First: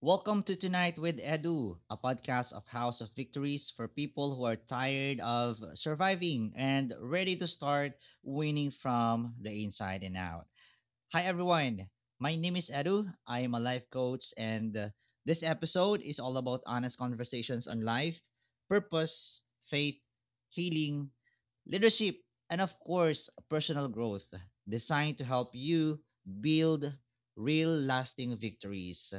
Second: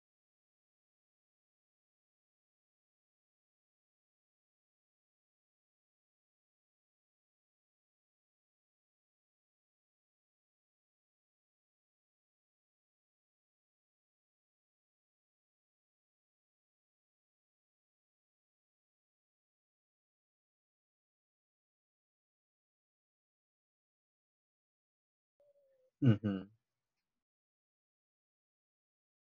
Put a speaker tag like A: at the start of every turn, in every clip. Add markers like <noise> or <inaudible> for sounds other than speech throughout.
A: Welcome to Tonight with Edu, a podcast of House of Victories for people who are tired of surviving and ready to start winning from the inside and out. Hi, everyone. My name is Edu. I am a life coach, and this episode is all about honest conversations on life, purpose, faith, healing, leadership, and of course, personal growth, designed to help you
B: Mhm.
A: build real lasting victories.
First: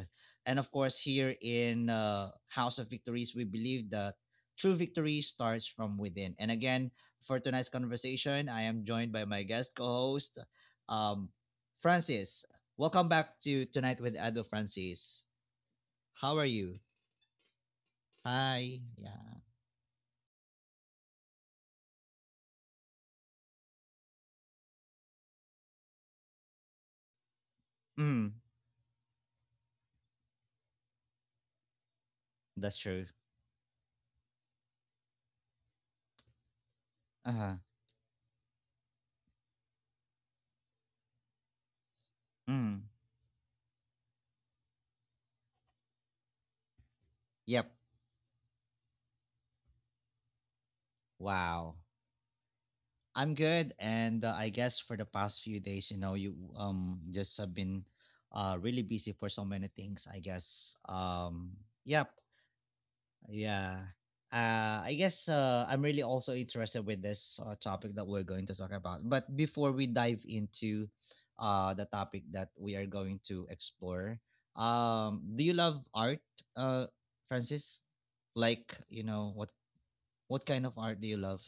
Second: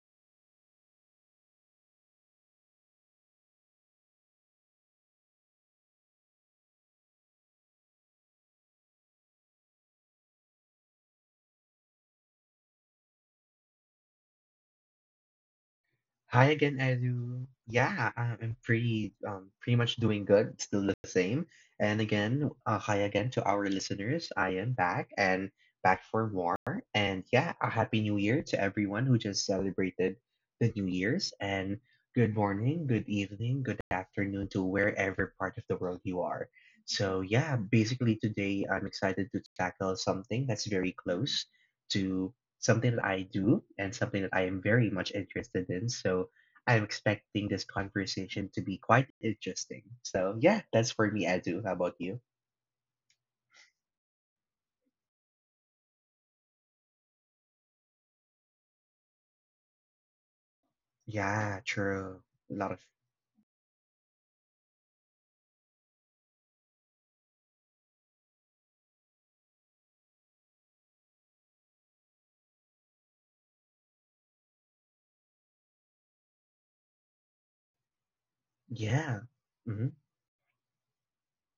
A: And of course, here in House of Victories, we believe that true victory starts from within. And again, for tonight's conversation, I am joined by my guest co host. Um, Francis, welcome back to Tonight with Ado Francis. How are
B: Hi again,
A: you?
B: Edu. Yeah, I'm
A: Hi.
B: pretty
A: Yeah.
B: pretty much doing good, still the same. And again, hi again to our listeners. I am back and back for more. And yeah, a happy new
A: Mm,
B: year to everyone who just celebrated the New Year's. And good
A: that's
B: morning, good
A: true.
B: evening, good afternoon to wherever part of the world you are. So yeah,
A: Uh-huh.
B: basically today I'm excited to tackle something that's very close to
A: Mm.
B: something that I do and something that I am very much interested in. So I'm expecting this
A: Yep.
B: conversation to be quite interesting. So yeah, that's for me, Edu. How
A: Wow.
B: about you?
A: I'm good, and I guess for the past few days, you just have been really busy for so many things. I guess
B: Yeah,
A: yep.
B: true. A lot of
A: Yeah. I'm really also interested with this topic that we're going to talk about. But before we dive into the topic that we are going to explore, do you love art, uh, Francis? Like, you
B: yeah.
A: know, what
B: hmm
A: what kind of art do you love?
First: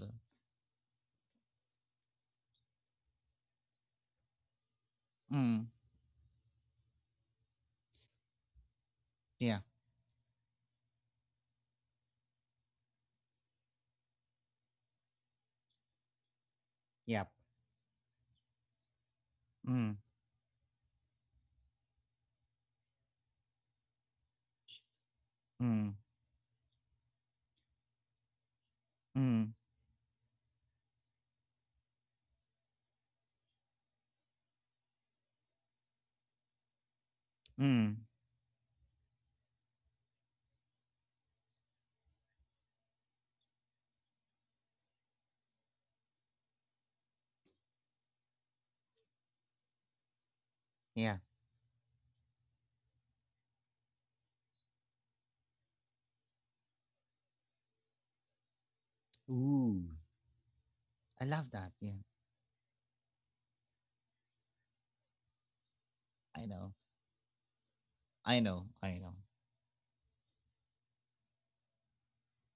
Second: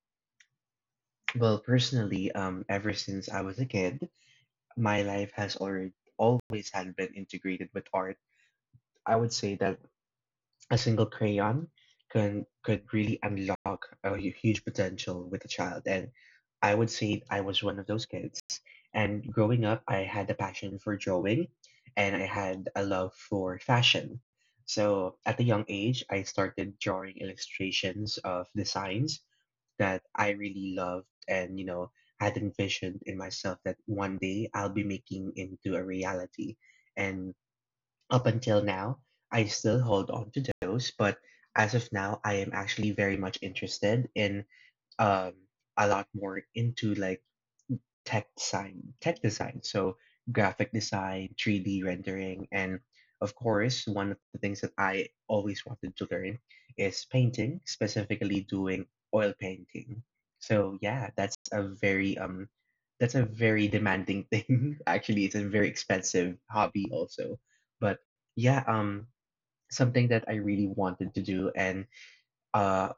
B: Well, personally, ever since I was a kid, my life has
A: Mm,
B: already always had been integrated with art. I would say
A: yeah,
B: that a single crayon can could really unlock a huge potential with a child, and I would say
A: yeah.
B: I was one of those kids. And growing up, I
A: Mm,
B: had a passion for drawing and I had a love for fashion. So at a young age,
A: mm,
B: I started drawing illustrations of designs
A: mm,
B: that I really loved and, you know, had envisioned in myself that one day I'll be making into a reality. And
A: mm,
B: up until now, I still hold on to those, but as of now, I am actually very much interested in um, a lot more into like tech design. So graphic design,
A: yeah.
B: 3D rendering, and of course, one of the things that I always wanted to learn is painting, specifically doing oil painting.
A: Ooh,
B: So yeah,
A: I love that. Yeah,
B: that's a very demanding thing. <laughs> Actually, it's a very expensive
A: I
B: hobby
A: know,
B: also. But yeah,
A: I know.
B: something that I really wanted to do and uh,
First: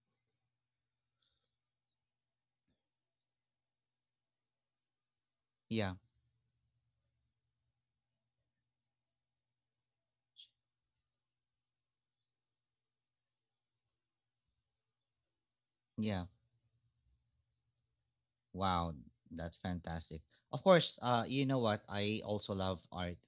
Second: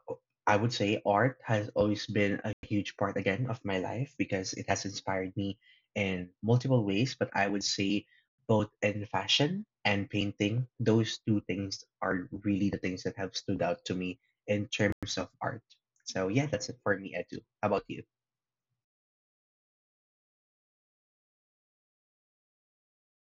B: I would say art has always been a huge part again of my life because it has inspired me
A: Yeah,
B: in multiple ways. But I would say both in fashion and painting, those two things are really the things that have stood out to me in terms of art.
A: yeah.
B: So yeah, that's it for me, Edu. How about you?
A: Wow, that's fantastic. Of course, you know what? I also love art.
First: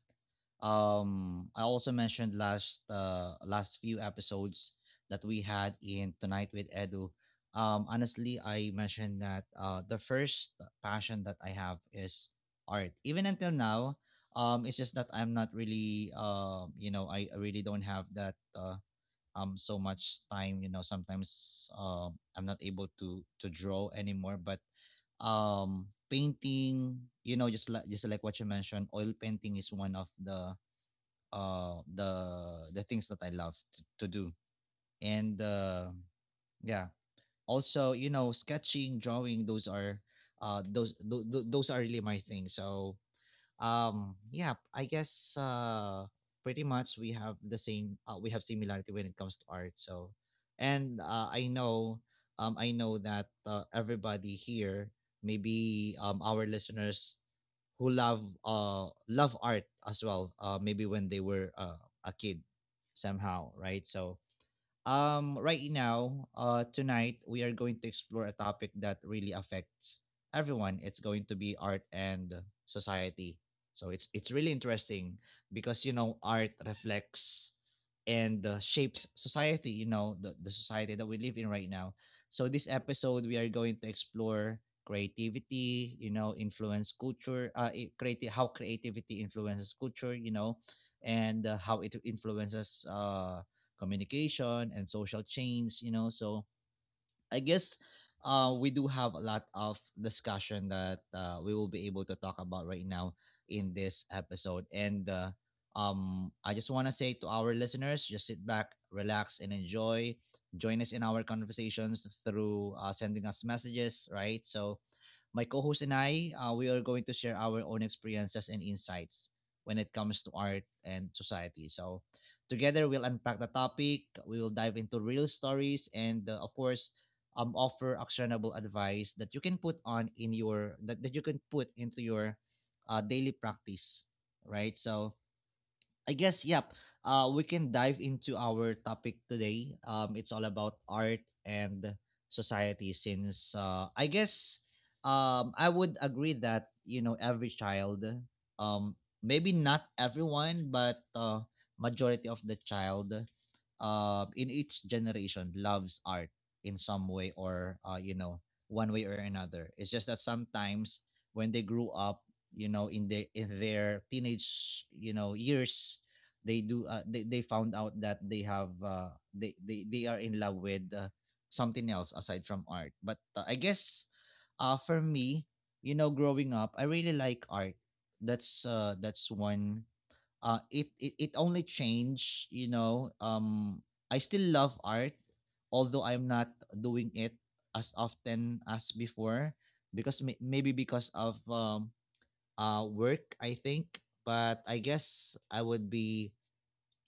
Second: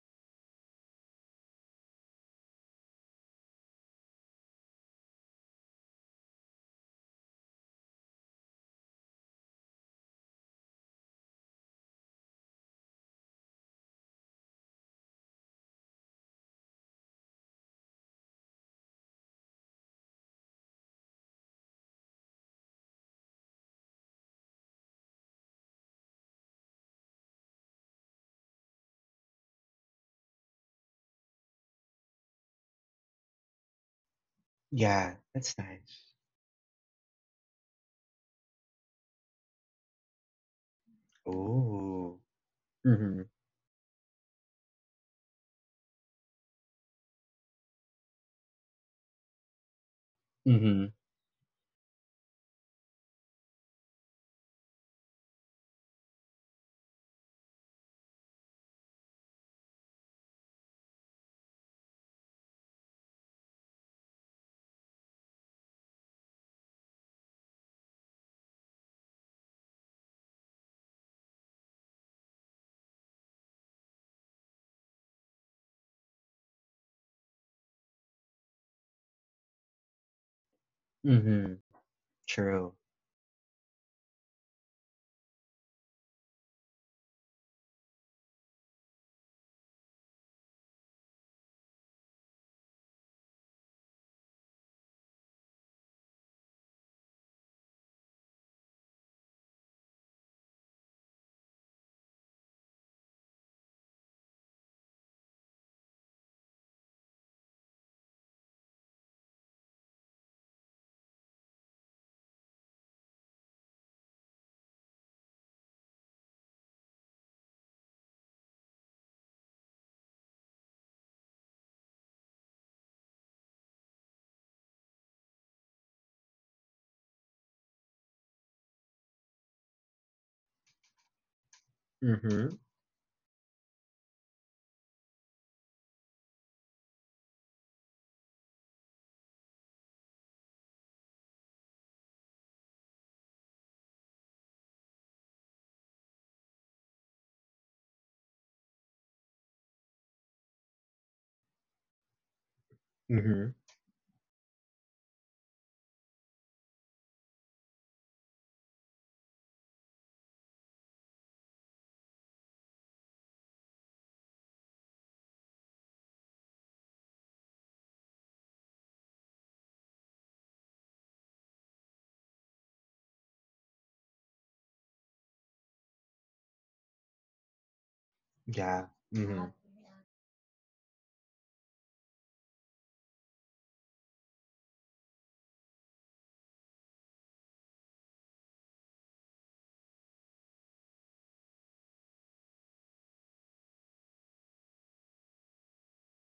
A: I also mentioned last few episodes that we had in Tonight with Edu. Honestly, I mentioned that the first passion that I have is art. Even until now, it's just that I'm not really you know, I really don't have that so much time. You know, sometimes I'm not able to draw anymore, but painting, you know, just like what you mentioned, oil painting is one of the things that I love to do, and
B: Yeah, that's
A: uh
B: nice.
A: yeah, also, you know, sketching, drawing, those are those are really my thing.
B: Oh.
A: So
B: Mm-hmm.
A: yeah, I guess, pretty much we have the same, we have similarity when it comes to art. So and
B: Mm-hmm.
A: uh, I know, I know that, everybody here, maybe our listeners who love love art as well, maybe when they were a kid, somehow, right? So right now, tonight, we are going to explore a topic that really affects everyone. It's going to be art and society. So it's really interesting because, you know, art reflects and shapes society. You know, the society that we live in right
B: Mm-hmm.
A: now. So this
B: True.
A: episode, we are going to explore creativity. You know, influence culture. Creative, how creativity influences culture. You know, and how it influences communication and social change, you know. So I guess, we do have a lot of discussion that we will be able to talk about right now in this episode. And I just want to say to our listeners, just sit back, relax, and enjoy. Join us in our conversations through sending us messages, right? So, my co host and I, we are going to share our own experiences and insights when it comes to art and society. So, together we'll unpack the topic, we will dive into real stories, and of course, offer actionable advice that you can put into your
B: Mm-hmm.
A: daily practice, right? So I guess, yep. We can dive into our topic today. It's all about art and society. Since, I would agree that, you know, every child, um, maybe not everyone, but majority of the child,
B: Mm-hmm.
A: in each generation loves art in some way or, you know, one way or another. It's just that sometimes when they grew up, you know, in their teenage, you know, years, they found out that they have, they are in love with something else aside from art. But I guess, for me, you know, growing up I really like art, that's, that's
B: Yeah.
A: one.
B: Mm-hmm.
A: It only changed, you know. I still love art, although I'm not doing it as often as before, because maybe because of work, I think. But I guess I would be,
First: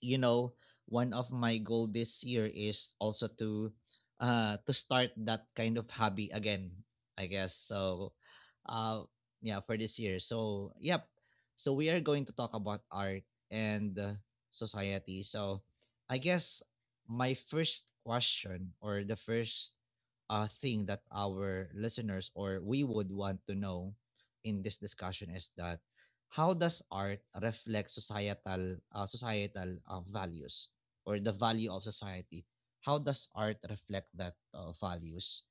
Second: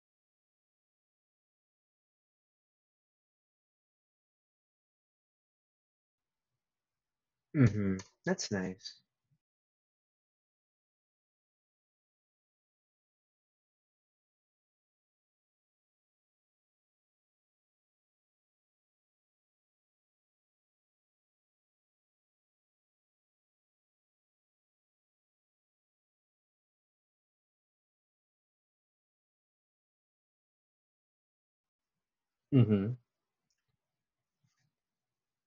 A: you know, one of my goal this year is also to start that kind of hobby again, I guess.
B: Mm-hmm.
A: So
B: That's nice.
A: uh yeah, for this year. So yep, so we are going to talk about art and society. So I guess my first question, or the first thing that our listeners or we would want to know in this discussion is that, how does art reflect societal, values, or the value of society? How
B: Mm-hmm.
A: does art reflect that values?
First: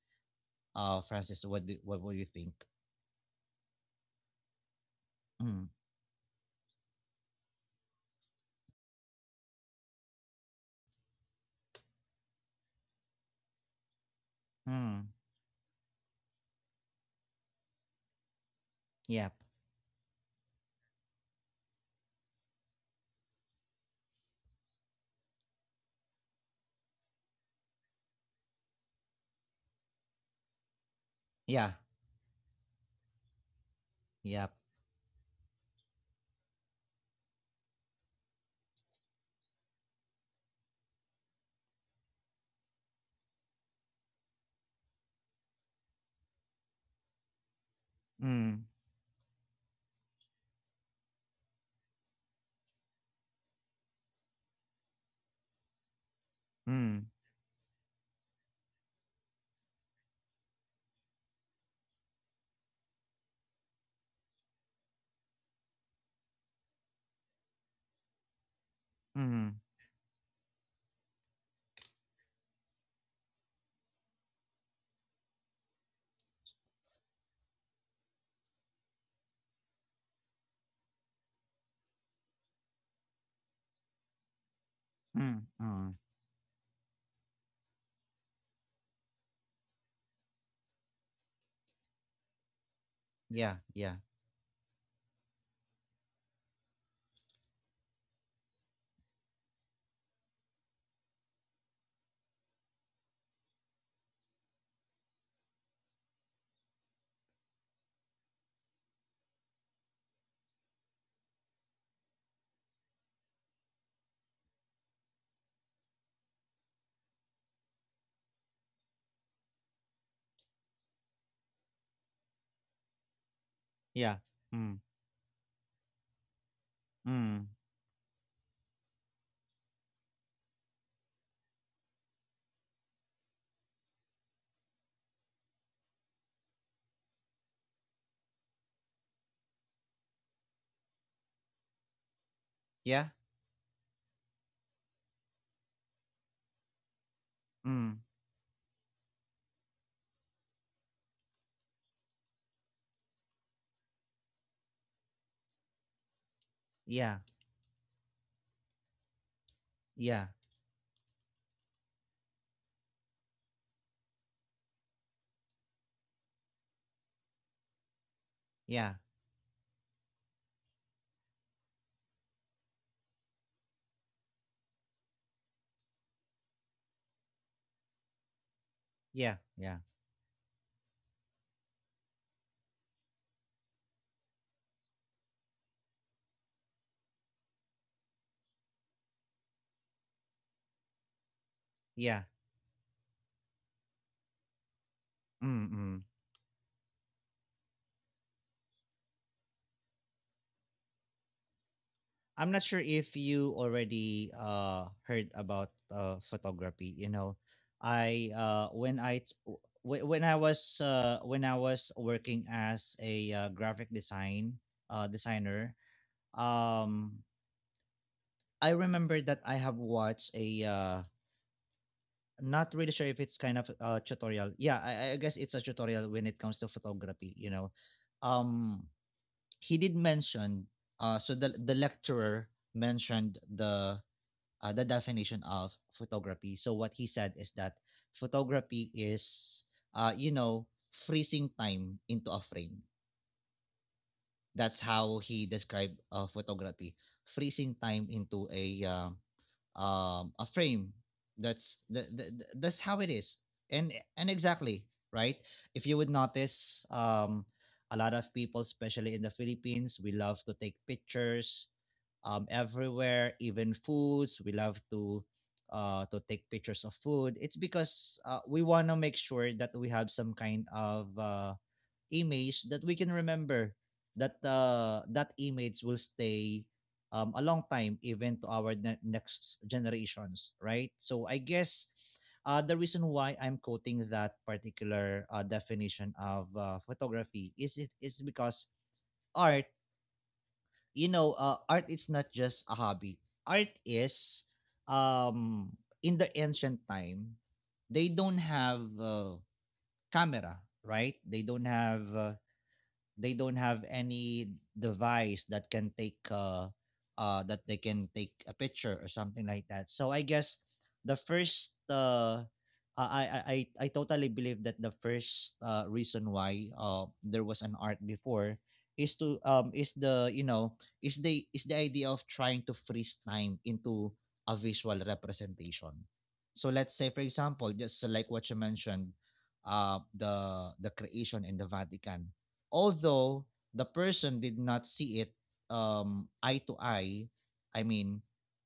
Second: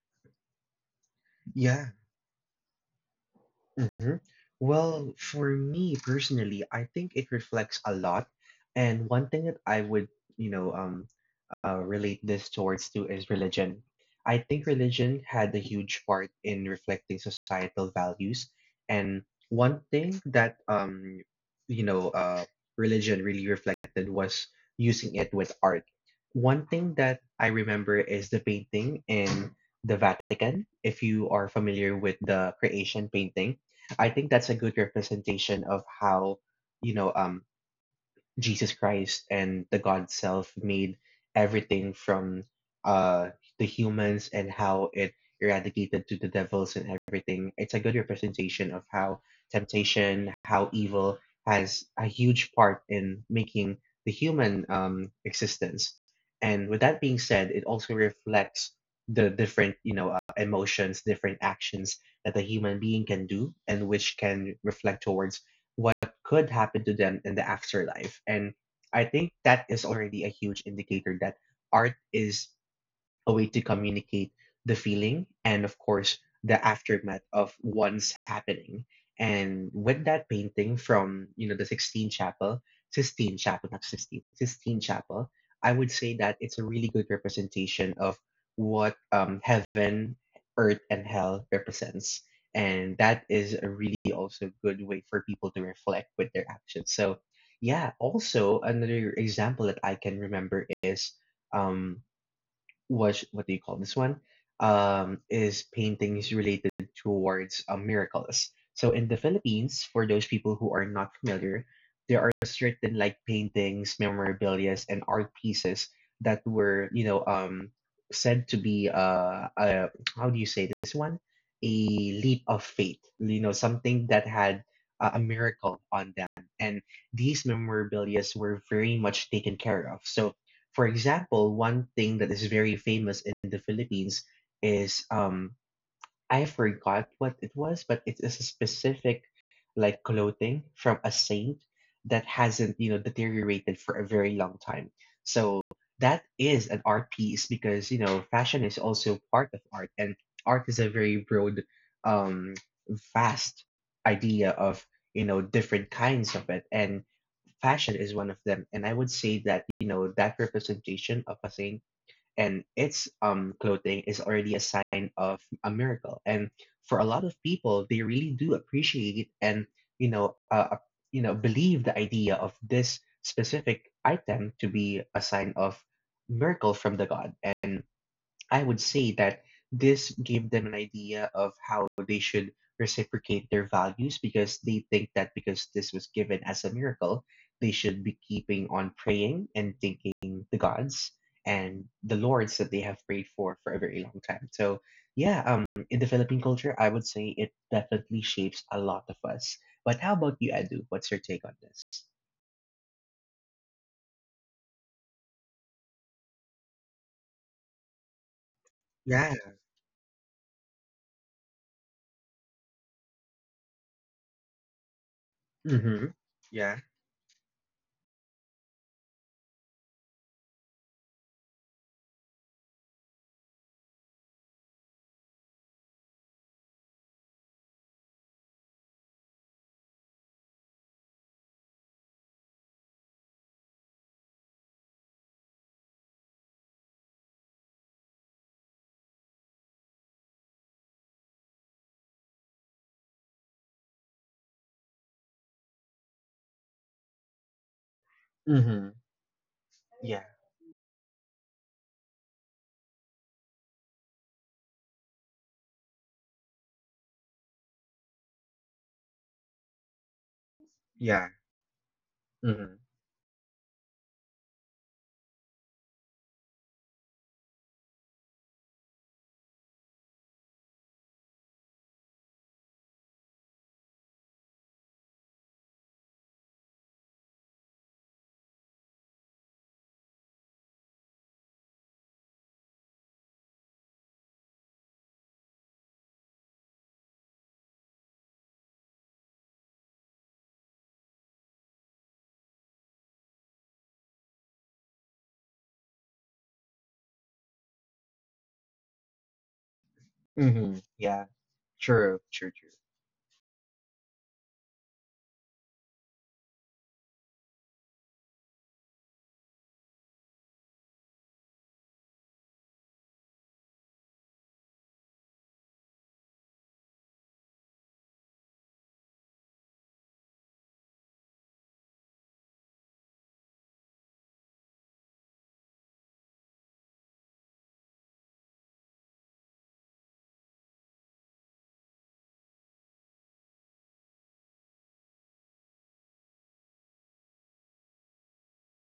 A: Francis, what do,
B: Yeah.
A: what would you think?
B: Mhm. Well, for
A: Mm.
B: me personally, I think it reflects a lot. And one thing that I would, you know, um, relate this towards to is religion. I think religion
A: Mm.
B: had a huge part in reflecting societal values. And
A: Yep.
B: one thing that you know, uh, religion really reflected was using it with art. One thing that I remember is the painting in the Vatican. If you are familiar
A: Yeah,
B: with the creation painting, I think that's a good
A: Yep.
B: representation of how you know um Jesus Christ and the God Self made everything from uh the humans and how it eradicated to the devils and everything. It's a good representation of
A: Mm.
B: how temptation, how evil has a huge part in making the human existence. And with that being
A: Mm.
B: said, it also reflects the different, emotions, different actions that a human being can do and which can reflect towards what could happen to them in the afterlife. And I think that is
A: Mm.
B: already a huge indicator that art is a way to communicate the feeling and of course the aftermath of one's happening. And with that painting from the Sixtine Chapel Sistine Chapel not Sistine Sistine Chapel, I
A: Mm.
B: would say
A: Mm.
B: that it's a really good representation of what heaven, earth and hell represents, and that is a
A: yeah,
B: really
A: yeah,
B: also good way for people to reflect with their actions. So yeah, also another example that I can remember is um was what do you call this one? Is paintings related towards miracles. So in the Philippines, for those people who are not familiar, there are certain like paintings, memorabilia, and art pieces that were, said to be how do you say this one? A leap of faith, you know, something that
A: Yeah.
B: had
A: Mm.
B: a miracle on them, and these
A: Mm.
B: memorabilia were very much taken care of. So for example, one thing that is very famous in the Philippines is I forgot what it was, but it is a specific like clothing from a saint that hasn't, you know,
A: yeah,
B: deteriorated for a very long time. So that is an art piece because, you know,
A: Mm.
B: fashion is also part of art, and art is a very broad um vast idea of, you know, different kinds of it, and
A: Yeah.
B: fashion is one of them. And I would say that, you know, that
A: yeah,
B: representation of a thing and its clothing is already a sign of a miracle. And for a lot of people, they really do appreciate
A: Yeah.
B: and, you know, uh, uh, you know, believe the idea of this specific item to be a sign of miracle from the god. And I would say that
A: Yeah.
B: this
A: yeah.
B: gave them an idea of how they should reciprocate their values, because they think that because this was given as a miracle, they should be keeping on praying and thanking the gods and the lords
A: Yeah.
B: that they have prayed for a very long time. So, yeah, in the
A: Mm.
B: Philippine
A: Mm.
B: culture, I would say it definitely shapes a lot of us. But how about you, Edu? What's your take on this?
A: I'm not sure if you already heard about photography. You know, I
B: Yeah.
A: when I t- w- wh- when I was working as a graphic design
B: Mm-hmm.
A: designer,
B: Yeah.
A: um, I remember that I have watched a not really sure if it's kind of a tutorial. Yeah, I guess it's a tutorial when it comes to photography. You know, um, he did mention, so the lecturer mentioned the, the definition of photography. So what he said is that photography is, you know, freezing time into a frame. That's how he described photography, freezing time into
B: Mm-hmm.
A: a,
B: Yeah.
A: a frame. That's that's how it is, and and exactly right. If you would notice, a lot of people, especially in the Philippines, we love to take
B: Yeah.
A: pictures
B: Mm-hmm.
A: everywhere, even foods. We love to take pictures of food. It's because we want to make sure that we have some kind of image that we can remember. That that image will stay a long time, even to our next generations, right? So I guess, the reason why I'm quoting that particular, definition of photography is, it is because art, you know, art is not just a hobby. Art is, um, in the ancient time, they don't have
B: Mm-hmm.
A: camera,
B: Yeah.
A: right?
B: True, true, true.
A: They don't have any device that can take that they can take a picture or something like that. So I guess the first I, I I I totally believe that the first reason why there was an art before is to is the you know is the idea of trying to freeze time into a visual representation. So let's say, for example, just like what you mentioned, the creation in the Vatican, although the person did not see it, eye to eye, I mean,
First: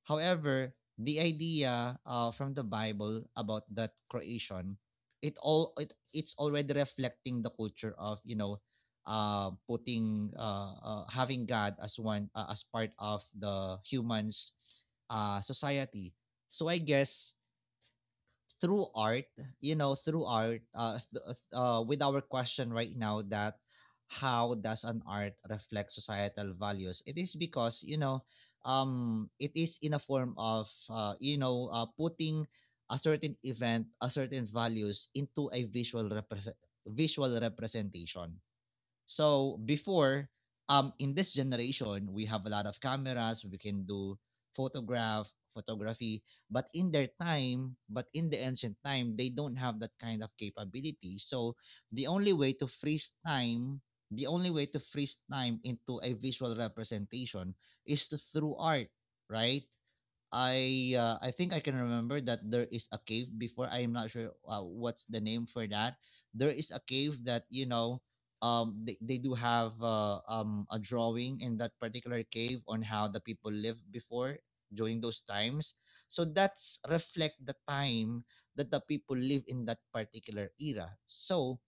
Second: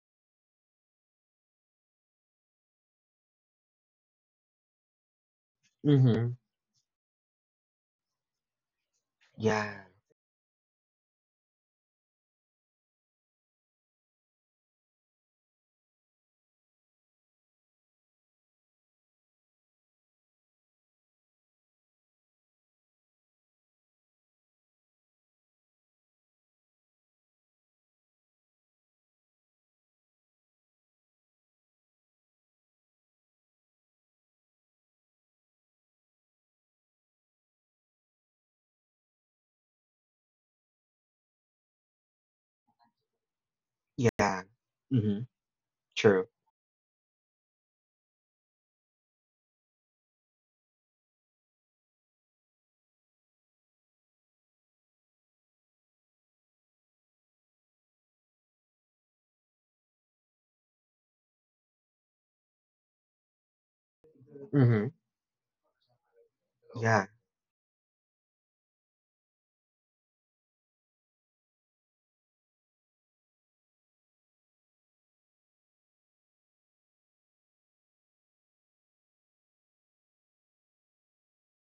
A: however, the idea, from the Bible about that creation, it all it,
B: Mm-hmm.
A: it's already reflecting the culture of, you know,
B: Yeah,
A: putting, having God as one, as part of the humans' society. So I guess, through art, you know, through art, with our question right now, that how does an art reflect societal values? It is because, you know, it is in a form of, you know, putting a certain event, a certain values into a visual representation. So before, in this generation, we have a lot of cameras. We can do
B: yeah. Mm-hmm.
A: photograph, photography.
B: True.
A: But in their time, but in the ancient time, they don't have that kind of capability. So the only way to freeze time, the only way to freeze time into a visual representation is to- through art, right? I think I can remember that there is a cave before. I am not sure
B: Mm-hmm.
A: what's the name for that. There is a
B: Yeah,
A: cave that, you know, they do have, a drawing in that particular cave on how the people lived before during those times. So that's reflect the time that the people live in that particular era. So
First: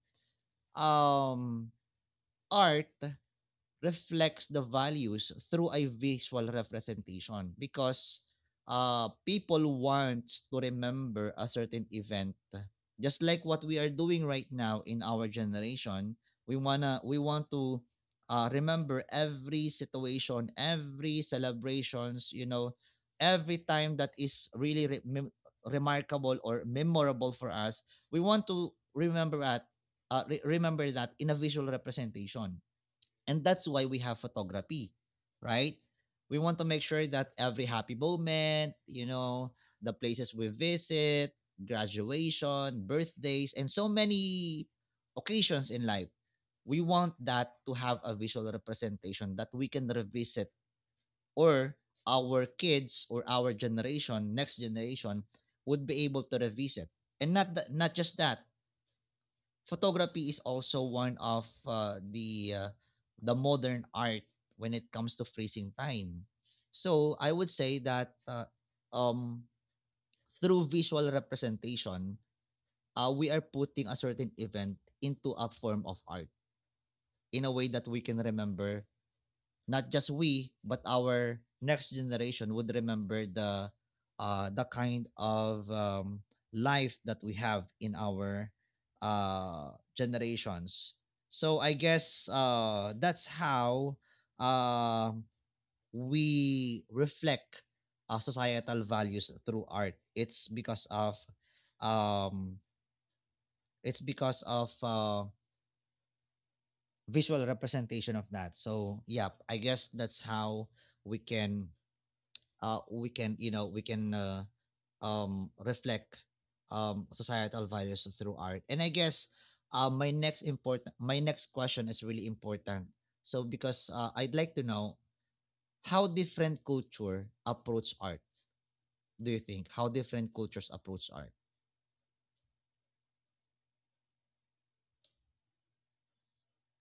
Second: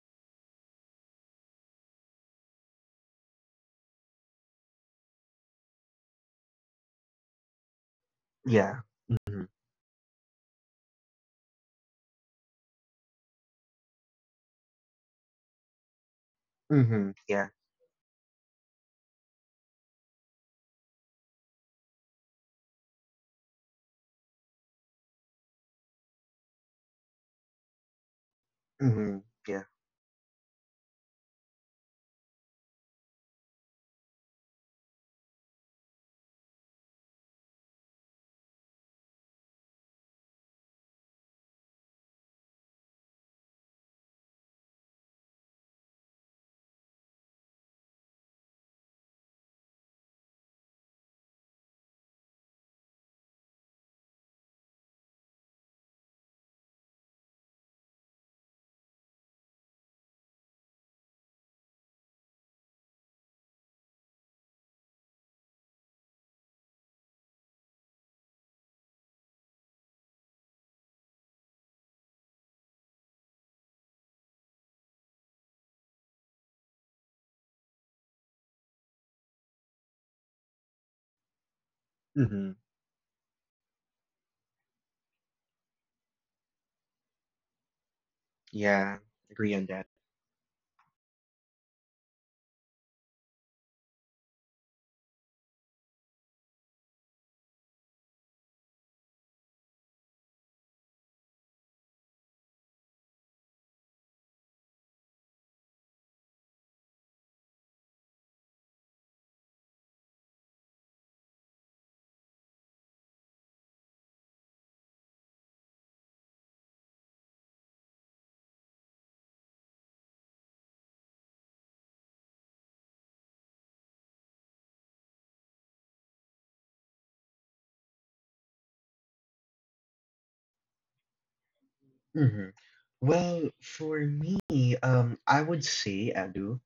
A: um art reflects the values through a visual representation because,
B: yeah. Mm-hmm.
A: people want to remember a certain event, just like what we are doing right now in our generation. We wanna
B: Mm-hmm.
A: we want
B: Yeah.
A: to, remember every situation, every celebrations, you know, every time that is really remarkable or memorable for us. We want to
B: Mm-hmm.
A: remember
B: Yeah.
A: at, remember that in a visual representation. And that's why we have photography, right? We want to make sure that every happy moment, the places we visit, graduation, birthdays, and so many occasions in life, we want that to have a visual representation that we can revisit, or our kids or our generation, next generation, would be able to revisit. And not just that, photography is also one of the the modern art when it comes to freezing time. So I would say that um, through visual representation, we are putting a certain event into a form of art in a way that we can remember, not just we but our next generation
B: Mm-hmm.
A: would remember the the kind of life that we have in our
B: Yeah. Agree on that.
A: generations. So I guess that's how uh, we reflect societal values through art. Um, it's because of visual representation of that. So yeah, I guess that's how we can we can reflect societal values through art. And I guess my next question is really important. So because I'd like to know how different culture approach art. Do you think how different cultures approach art?
B: Mm-hmm. Well, for me, I would say, Adu,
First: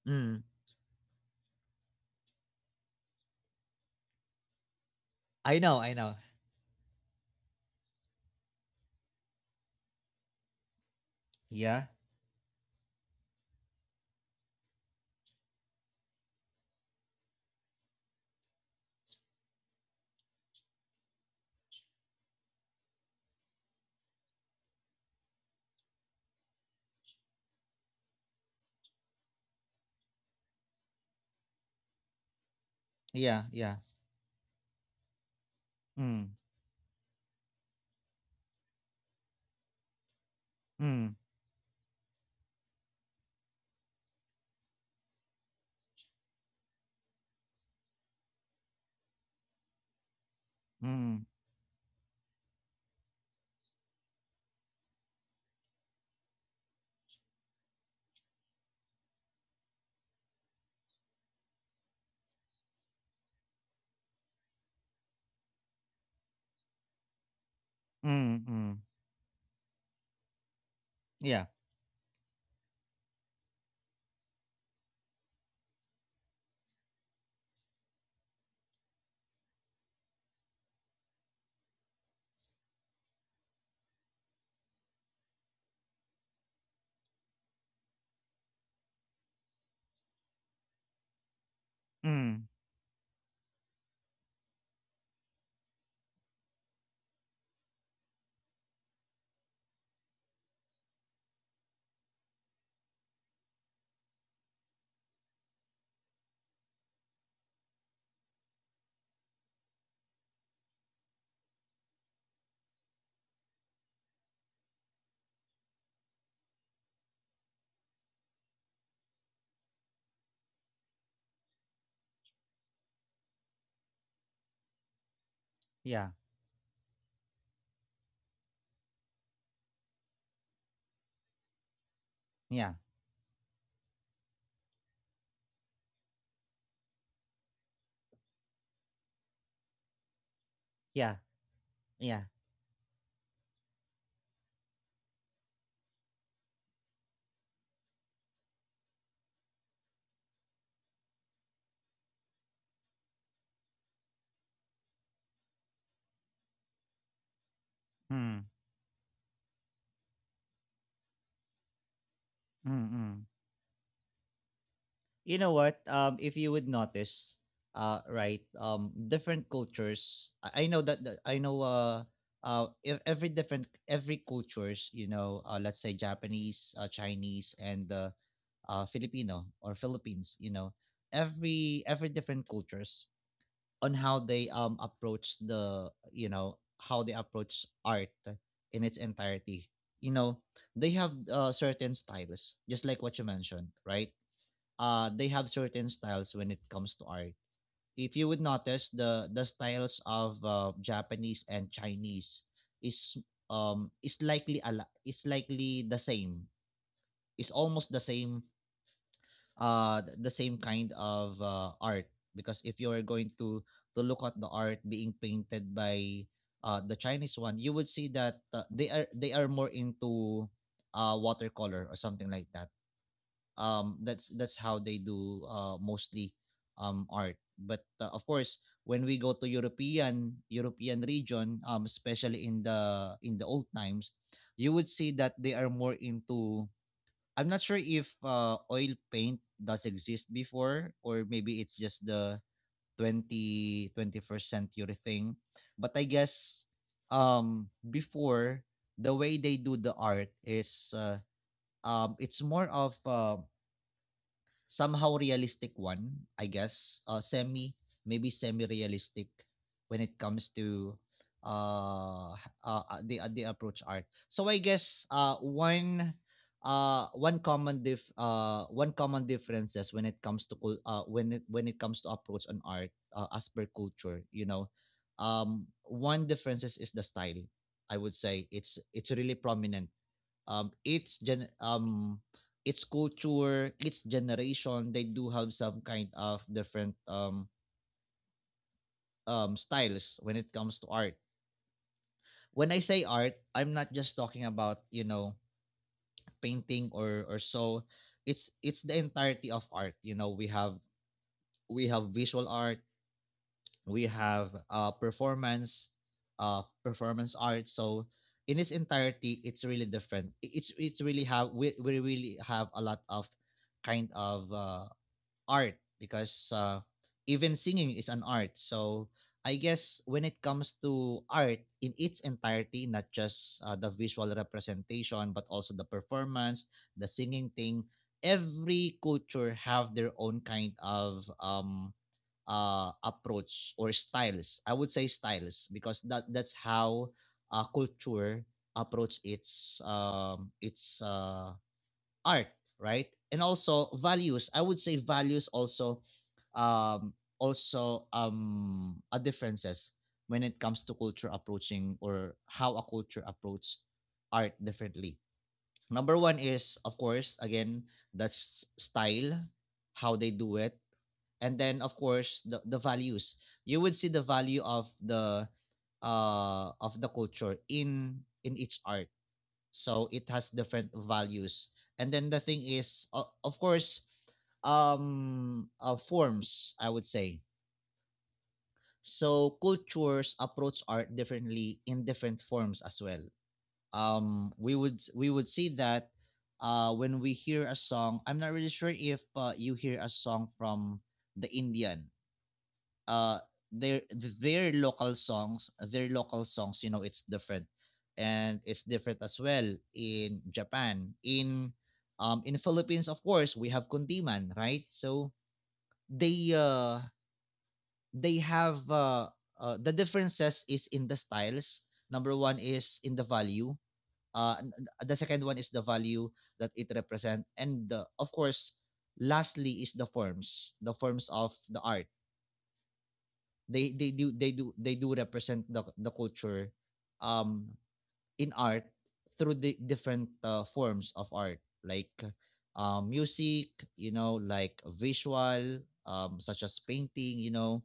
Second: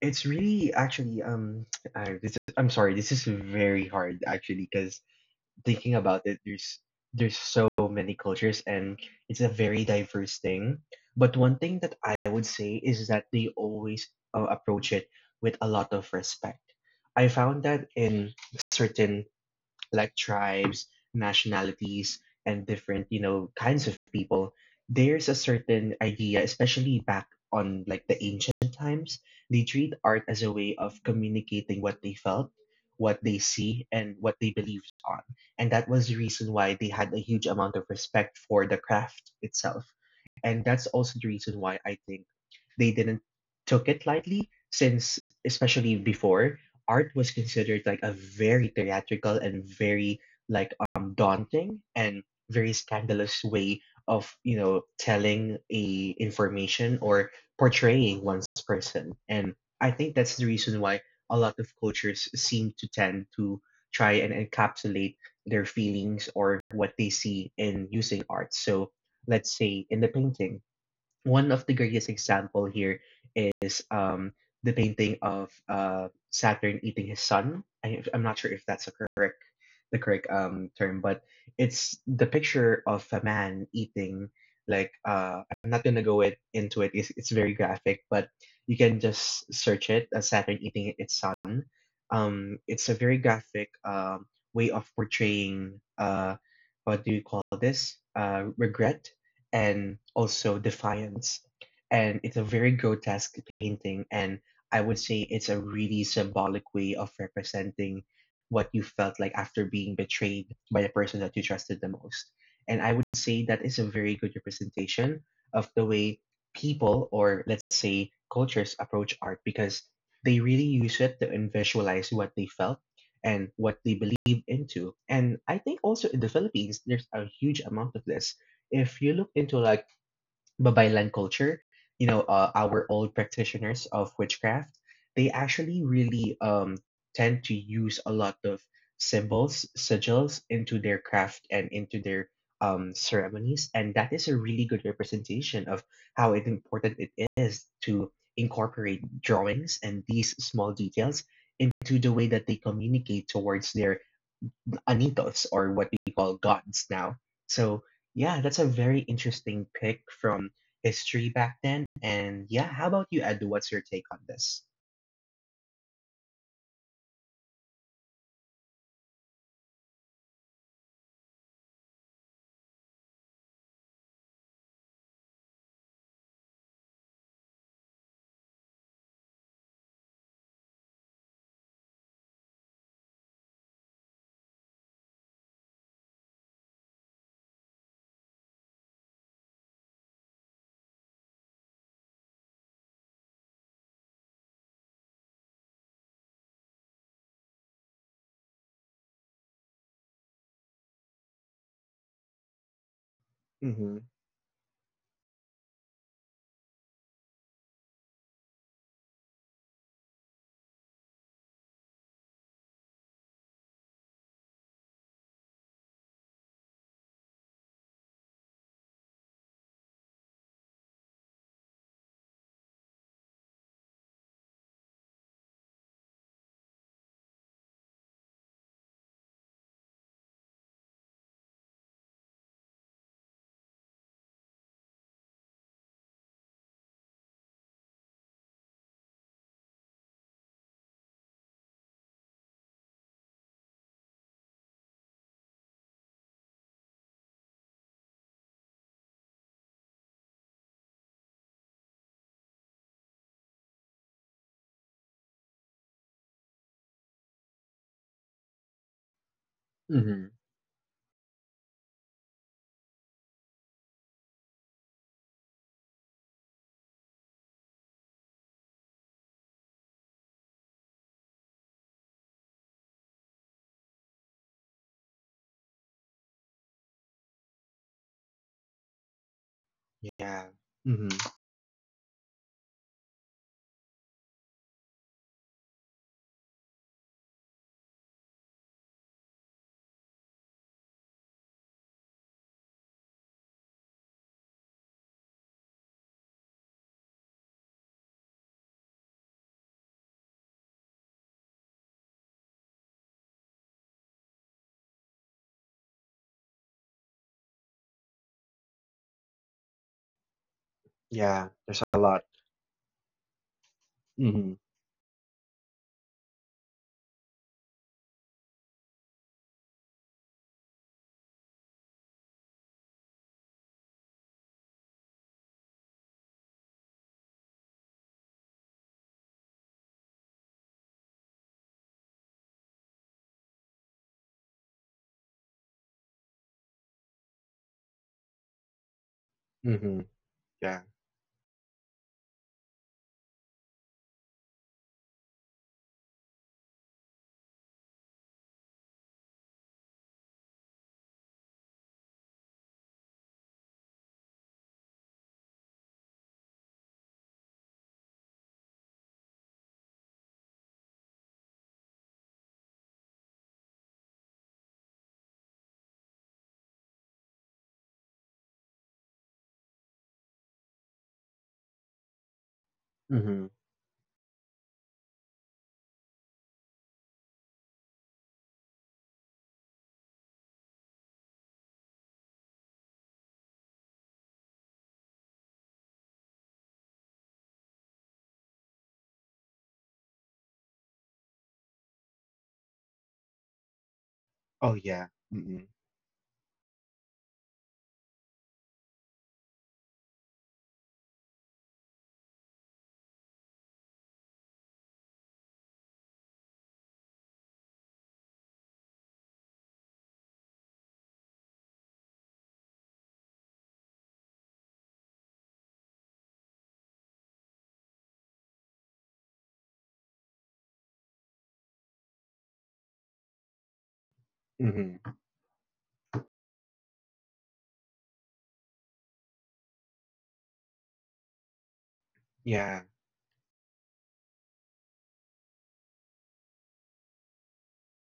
B: it's
A: Mm.
B: really actually <tsk> this is, I'm sorry, this is very hard actually, because
A: I know,
B: thinking
A: I
B: about
A: know.
B: it, there's so many cultures and it's a very diverse thing. But one thing that
A: Yeah,
B: I would say is that they always approach it with a lot of respect. I found that in certain like tribes, nationalities, and different, you know, kinds of people, there's a certain idea, especially back on like the ancient times, they treat art as a way of communicating what they felt, what they
A: yeah,
B: see,
A: yeah.
B: and what they believed on. And that was the
A: Mm,
B: reason why they had a huge amount of respect for the craft itself. And that's also the
A: mm,
B: reason why I think they didn't took it lightly, since especially before, art was considered like a very theatrical and very like
A: mm,
B: daunting and very scandalous way of, you know, telling a information or portraying one's person. And I think that's the reason why a lot of cultures seem to tend to try and encapsulate their feelings or what they see in using art.
A: mm,
B: So
A: mm.
B: let's say in the painting, one
A: Yeah,
B: of the greatest example here is the painting of Saturn eating his sun. I'm not sure if that's the correct term, but it's the picture of a man eating like I'm not gonna go it into it. It's very graphic, but you can just search it as Saturn eating its sun.
A: mm,
B: It's a very graphic way of portraying what do you call this, regret and also Defiance. And it's a very grotesque painting, and I would say it's a really symbolic way of representing what you felt like after being betrayed by the person that you trusted the most. And I would say that is a very good representation of the way people, or let's say cultures, approach art, because they really use it to visualize what they felt and what they believe into. And I think also
A: yeah,
B: in the Philippines, there's a huge amount of this. If you look into like Babaylan culture, you know,
A: yeah,
B: our old practitioners of witchcraft, they actually really tend to use a lot of symbols, sigils into their
A: yeah,
B: craft and into their
A: yeah.
B: ceremonies, and that is a really good representation of how it important it is to incorporate drawings and these small details into the way that they communicate towards their Anitos, or what we call gods now. So, yeah,
A: Mm,
B: that's a very interesting pick from history back then. And yeah,
A: mm,
B: how about you,
A: mm.
B: Edu? What's your take on this?
A: You know what, if you would notice, right different cultures, I know that I know, every cultures, you know, let's say Japanese, Chinese, and Filipino or Philippines, you know, every different cultures, on how they approach the you know how they approach art in its entirety. You know, they have certain styles, just like what you mentioned, right? They have certain styles when it comes to art. If you would notice the styles of Japanese and Chinese is
B: Mm-hmm.
A: um is likely a is likely the same. It's almost the same, the same kind of art, because if you are going to look at the art being painted by the Chinese one, you would see that they are more into watercolor or something like that. That's how they do mostly art. But of course, when we go to European region, especially in the old times, you would see that they are more into, I'm not sure if oil paint does exist before, or maybe it's just the twenty twenty first century thing. But I guess before, the way they do the art is it's more of somehow realistic one, I guess. Semi, maybe semi-realistic when
B: Mm-hmm.
A: it comes to the approach art. So I guess one common differences when it comes to when it comes to approach on art, as per culture, you know, one differences is the style. I would say it's really prominent.
B: Yeah.
A: um
B: Mm-hmm.
A: its gen um its culture, its generation, they do have some kind of different styles when it comes to art. When I say art, I'm not just talking about, you know, painting or so. It's the entirety of art. You know, we have visual art, we have uh performance, performance art. So in its entirety, it's really different. I- it's really
B: Yeah.
A: have
B: There's
A: we,
B: a
A: we
B: lot.
A: really have a lot of kind
B: Mm-hmm.
A: of art, because even singing is an art. So I guess when it comes to art in its entirety, not just the visual representation, but also the performance, the singing thing, every culture have their own kind of approach or styles. I would say styles, because that's how culture approach its
B: Mm-hmm.
A: um,
B: Yeah.
A: its uh, art, right? And also values. I would say values um also are differences when it comes to culture approaching, or how a culture approaches art differently. Number one is, of course, again, that's style, how they do it, and then, of course, the values. You would see the value of the culture in each art, so it has different values. And then the thing is,
B: Mm-hmm.
A: of course, forms, I would say. So cultures approach art differently in different forms as well. We would see that when we hear a song, I'm not really sure if you hear a song from the Indian, uh their
B: Oh yeah. Mm-hmm.
A: local songs, you know, it's different. And it's different as well in Japan, in Philippines. Of course, we have kundiman, right? So they uh they have uh, the differences is in the styles. Number one is in the value, uh the second one is the value that it represent. And, the, of course, lastly is the forms, the forms of the art. they they do they do
B: Mm-hmm.
A: they do represent the culture um in art through the different forms of art, like
B: Yeah.
A: music, you know, like visual, such as painting, you know,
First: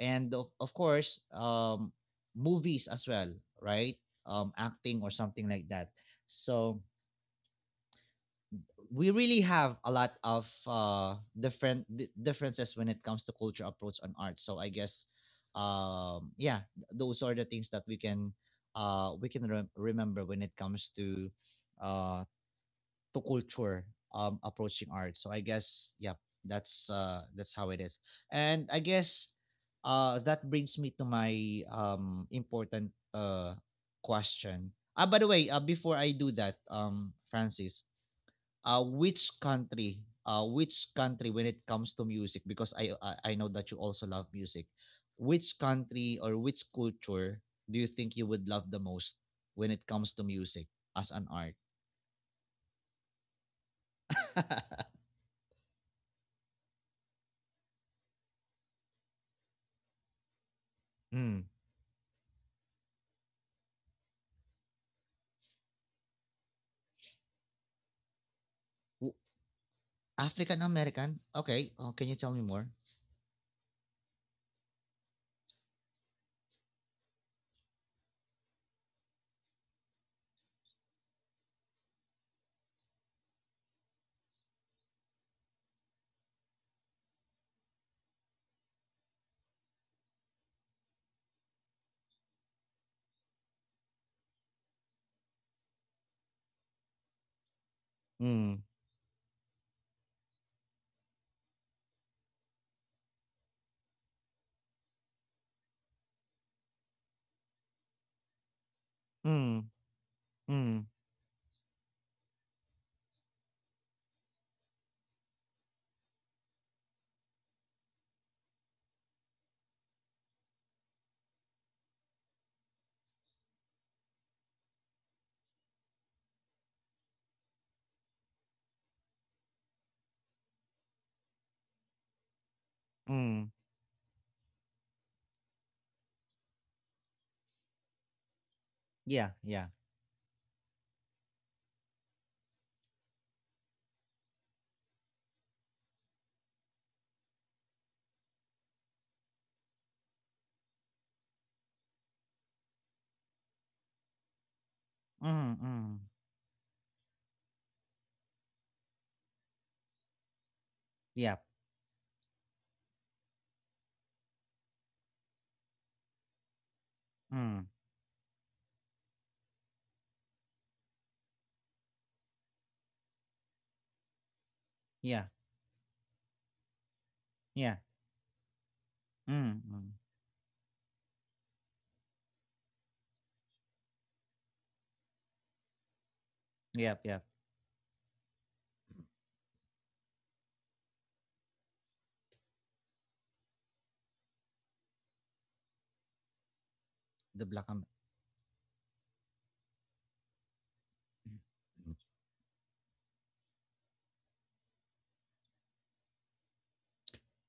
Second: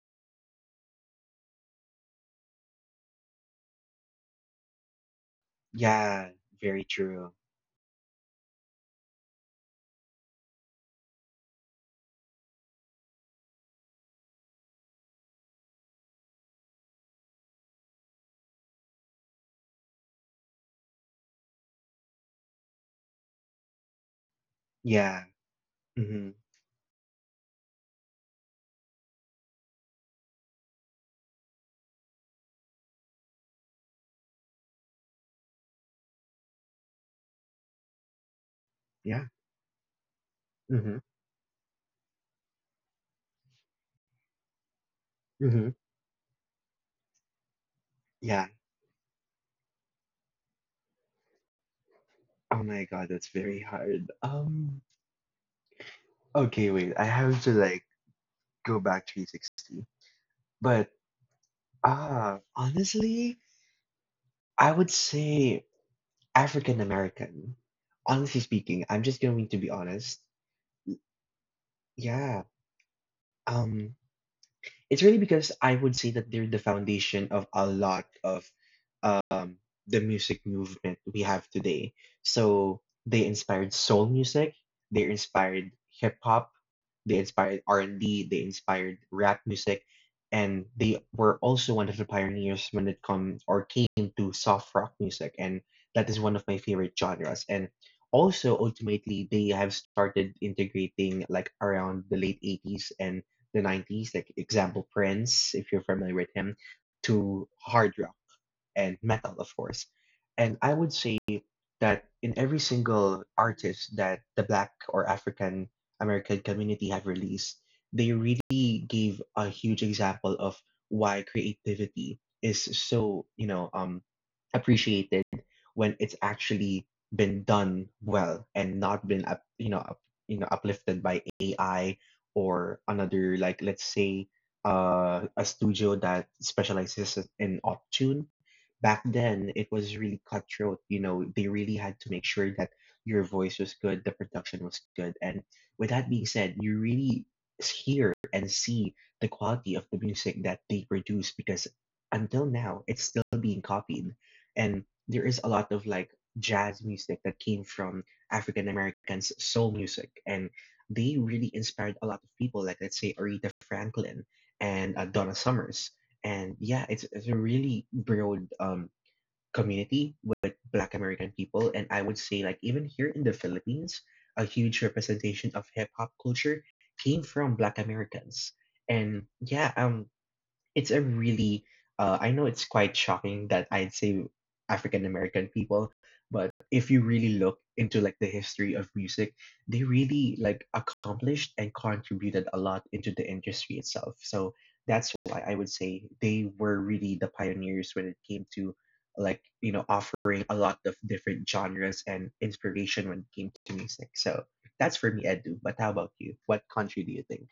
A: and of course movies as well, right? Acting or something like that.
B: Yeah.
A: So
B: Very true.
A: we really have a lot of different differences when it comes to culture approach on art. So I guess, yeah, those are the things that we can remember when it comes to uh, culture, approaching art.
B: Yeah.
A: So I guess, yeah,
B: Mm-hmm.
A: that's how it is. And I guess that brings me to my important question. Ah, by the way, before I do that, Francis, uh,
B: Yeah.
A: which country which
B: Mm-hmm.
A: country when it comes to music, because I know that you also love music, which
B: Mm-hmm.
A: country or which culture do you think you
B: Yeah.
A: would love the most when it comes to music, as an art?
B: Oh my god, that's very hard.
A: <laughs>
B: Okay, wait. I have to like go back 360. But
A: Mm.
B: honestly, I would say African American. Honestly speaking, I'm
A: W-
B: just going to be honest.
A: African American, okay. Oh, can you tell me
B: Yeah.
A: more?
B: Um, it's really because I would say that they're the foundation of a lot of um the music movement we have today. So they inspired soul music, they inspired hip hop, they inspired R&B, they inspired rap music, and they were also one of the pioneers when it comes or came to soft rock music, and that is one of my favorite genres. And also
A: Mm.
B: ultimately they have started integrating like around the late 80s and the 90s, like example Prince, if you're familiar with him, to hard rock and metal, of
A: Mm.
B: course. And I
A: Mm.
B: would say that in every single artist that the black or african american community have released, they really gave a huge example of why creativity is so appreciated when it's actually been done well and not been uplifted by AI or another,
A: Mm.
B: like, let's say a studio that specializes in auto tune. Back
A: Yeah,
B: then it
A: yeah.
B: was really cutthroat, you know, they really had to make sure that your voice was good, the production was good. And with that being said, you really hear and see the quality of the music that they produce because until now it's still being copied. And there is a
A: Mm.
B: lot of
A: Mm.
B: like jazz music that came from african americans, soul music, and they
A: Yeah.
B: really inspired a lot of people, like let's say aretha franklin and donna summers. And yeah, it's a
A: Mm.
B: really broad community with black american people. And I would say, like, even here in the philippines, a huge
A: Yeah,
B: representation of hip hop culture came from
A: yeah.
B: black americans. And
A: Mm.
B: yeah,
A: Mm.
B: it's a really I know it's quite shocking that I'd say African American people, but if you
A: Yep, yep.
B: really look into like the history of music, they really like accomplished and contributed a lot into the industry itself. So that's why I would say they were really the
A: the black Am-
B: pioneers when it came to, like, you know, offering a lot of different genres and inspiration when it came to music. So that's for me, Edu. But how about you? What country do you think?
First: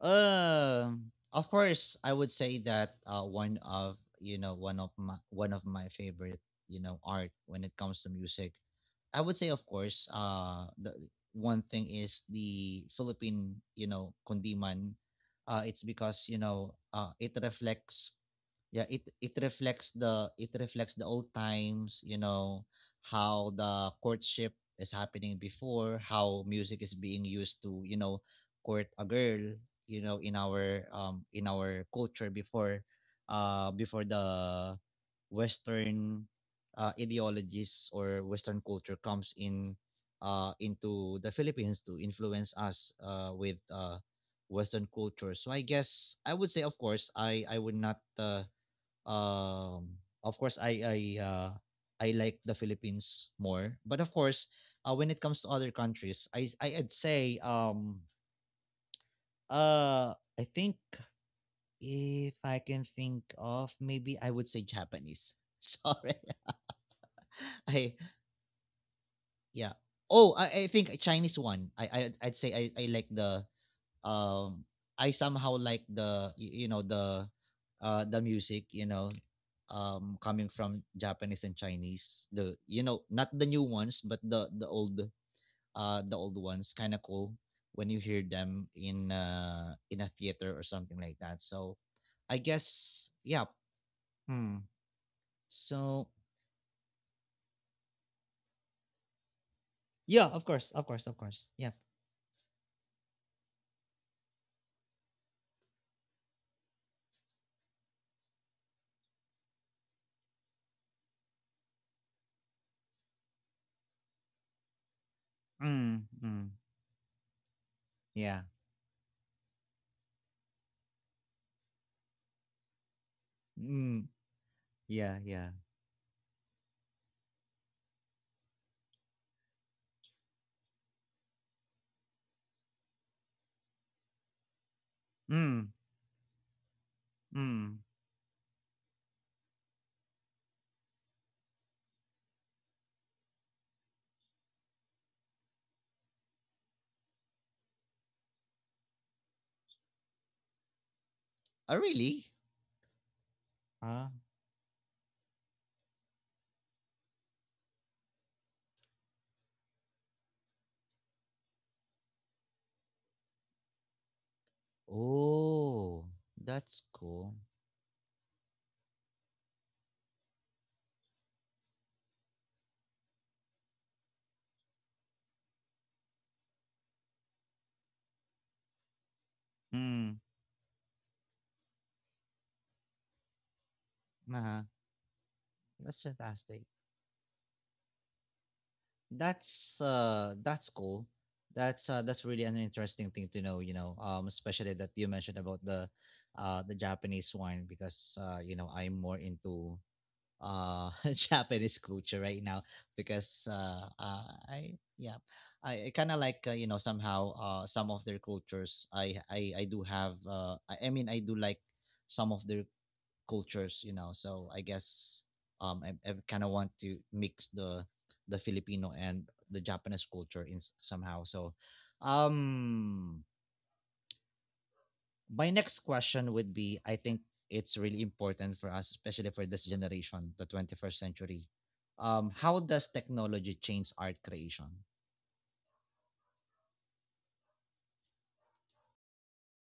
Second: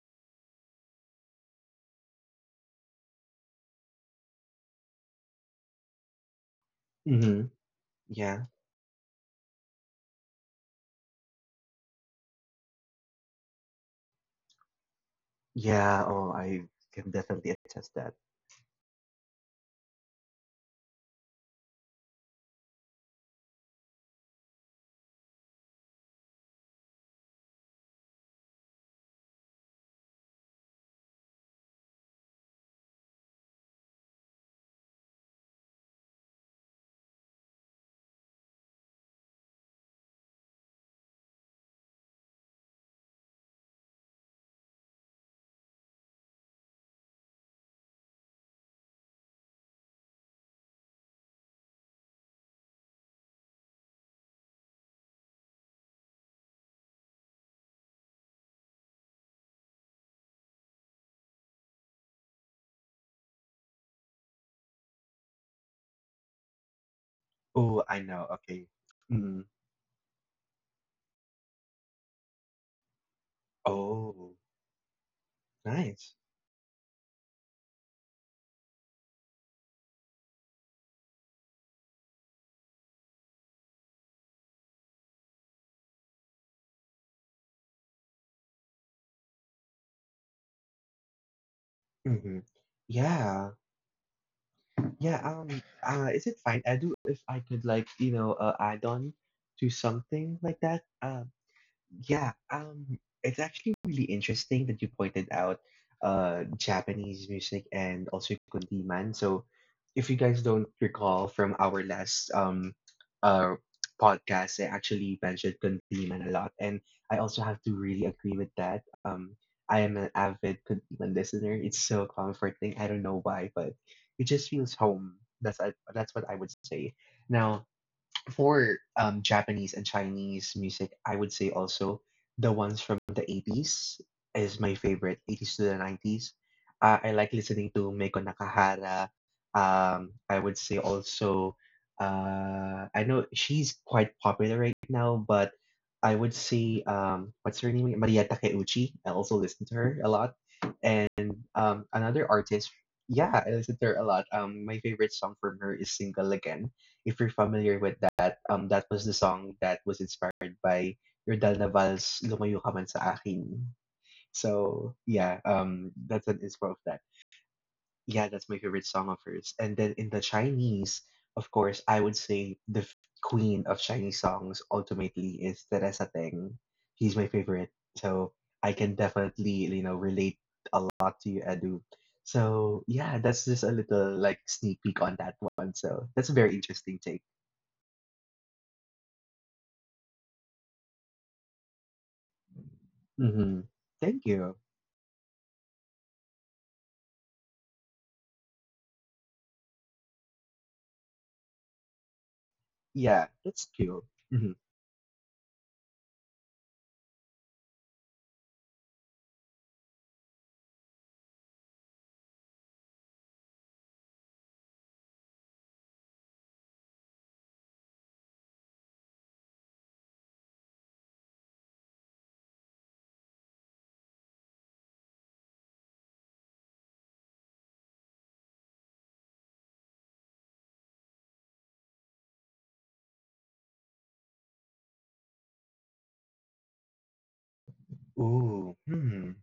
A: Of course, I would say that one of my favorite, you know, art
B: Mm-hmm.
A: when it comes to
B: Yeah.
A: music, I would say, of course, the one thing is the Philippine, you know, kundiman. It's
B: Yeah,
A: because,
B: oh,
A: you
B: I
A: know,
B: can
A: it
B: definitely attest
A: reflects,
B: that.
A: yeah, it reflects the it reflects the old times, you know, how the courtship is happening before, how music is being used to court a girl, in our culture before before the western ideologies or western culture comes in into the Philippines to influence us with western culture. So I guess, I would not um of course I I like the Philippines more. But of course, when it comes to other countries, uh I think if I can think of maybe I would say Japanese. <laughs> Sorry. <laughs>
B: Oh,
A: I,
B: I know. Okay. Mm.
A: yeah. Oh, I think a Chinese one, I like the
B: Oh,
A: um I somehow like
B: nice.
A: you know the the music, you know, coming from Japanese and Chinese, the, you know, not the new ones but the old ones, kind of cool when you hear them in a theater or something like that. So I
B: Hmm.
A: guess, yeah.
B: Yeah.
A: Hmm.
B: Yeah,
A: So
B: is it fine? I do, if I could, like, you know, add on to
A: yeah, of
B: something
A: course, of
B: like
A: course,
B: that.
A: of course, yeah.
B: Yeah, it's actually really interesting that you pointed out Japanese music and also Kundiman. So if you guys don't recall from our last uh podcast, I actually mentioned
A: Mm, mm,
B: Kundiman a lot, and I also have to really
A: yeah,
B: agree with that. I am an avid Kundiman listener. It's so comforting. I don't know why, but
A: mm,
B: it just feels
A: yeah, yeah,
B: home. That's what I would say. Now, for Japanese and Chinese music, I would say also the ones from the 80s is my favorite,
A: mm,
B: 80s to the 90s. I like
A: mm.
B: listening to Meiko Nakahara. I would say also, I know she's quite popular right now, but I would say, what's her name? Maria Takeuchi. I also listen to her a lot.
A: Oh,
B: And
A: really?
B: another artist, yeah, I listen to her a lot. My favorite song from her is Single Again, if you're familiar with that. That was the song that was inspired by Yordal Naval's Lumayo Ka Man Sa Akin. So, yeah,
A: Oh,
B: that's an
A: that's
B: inspo of that.
A: cool.
B: Yeah, that's my favorite song of hers. And then in the Chinese, of course, I would say the queen of Chinese songs ultimately is Teresa Teng. He's my favorite. So I can definitely, you
A: Mm.
B: know, relate a lot to you, Edu. So yeah, that's just a little
A: Uh-huh.
B: like sneak peek on that one.
A: That's
B: So that's a
A: fantastic.
B: very interesting take.
A: That's cool. That's really an interesting thing to know, you know,
B: Mhm. Thank
A: especially
B: you.
A: that you mentioned about the Japanese wine, because I'm more into <laughs> Japanese culture right now, because
B: Yeah, that's cute.
A: I,
B: Mhm.
A: yeah. I kind of like, somehow, some of their cultures. I do have, I mean, I do like some of their cultures, you know. So I guess, I kind of want to mix the Filipino and the Japanese culture, somehow. So, um my next question would be, I think it's really important for us, especially for this generation, the 21st century, how does technology change art creation?
B: Ooh. Hmm.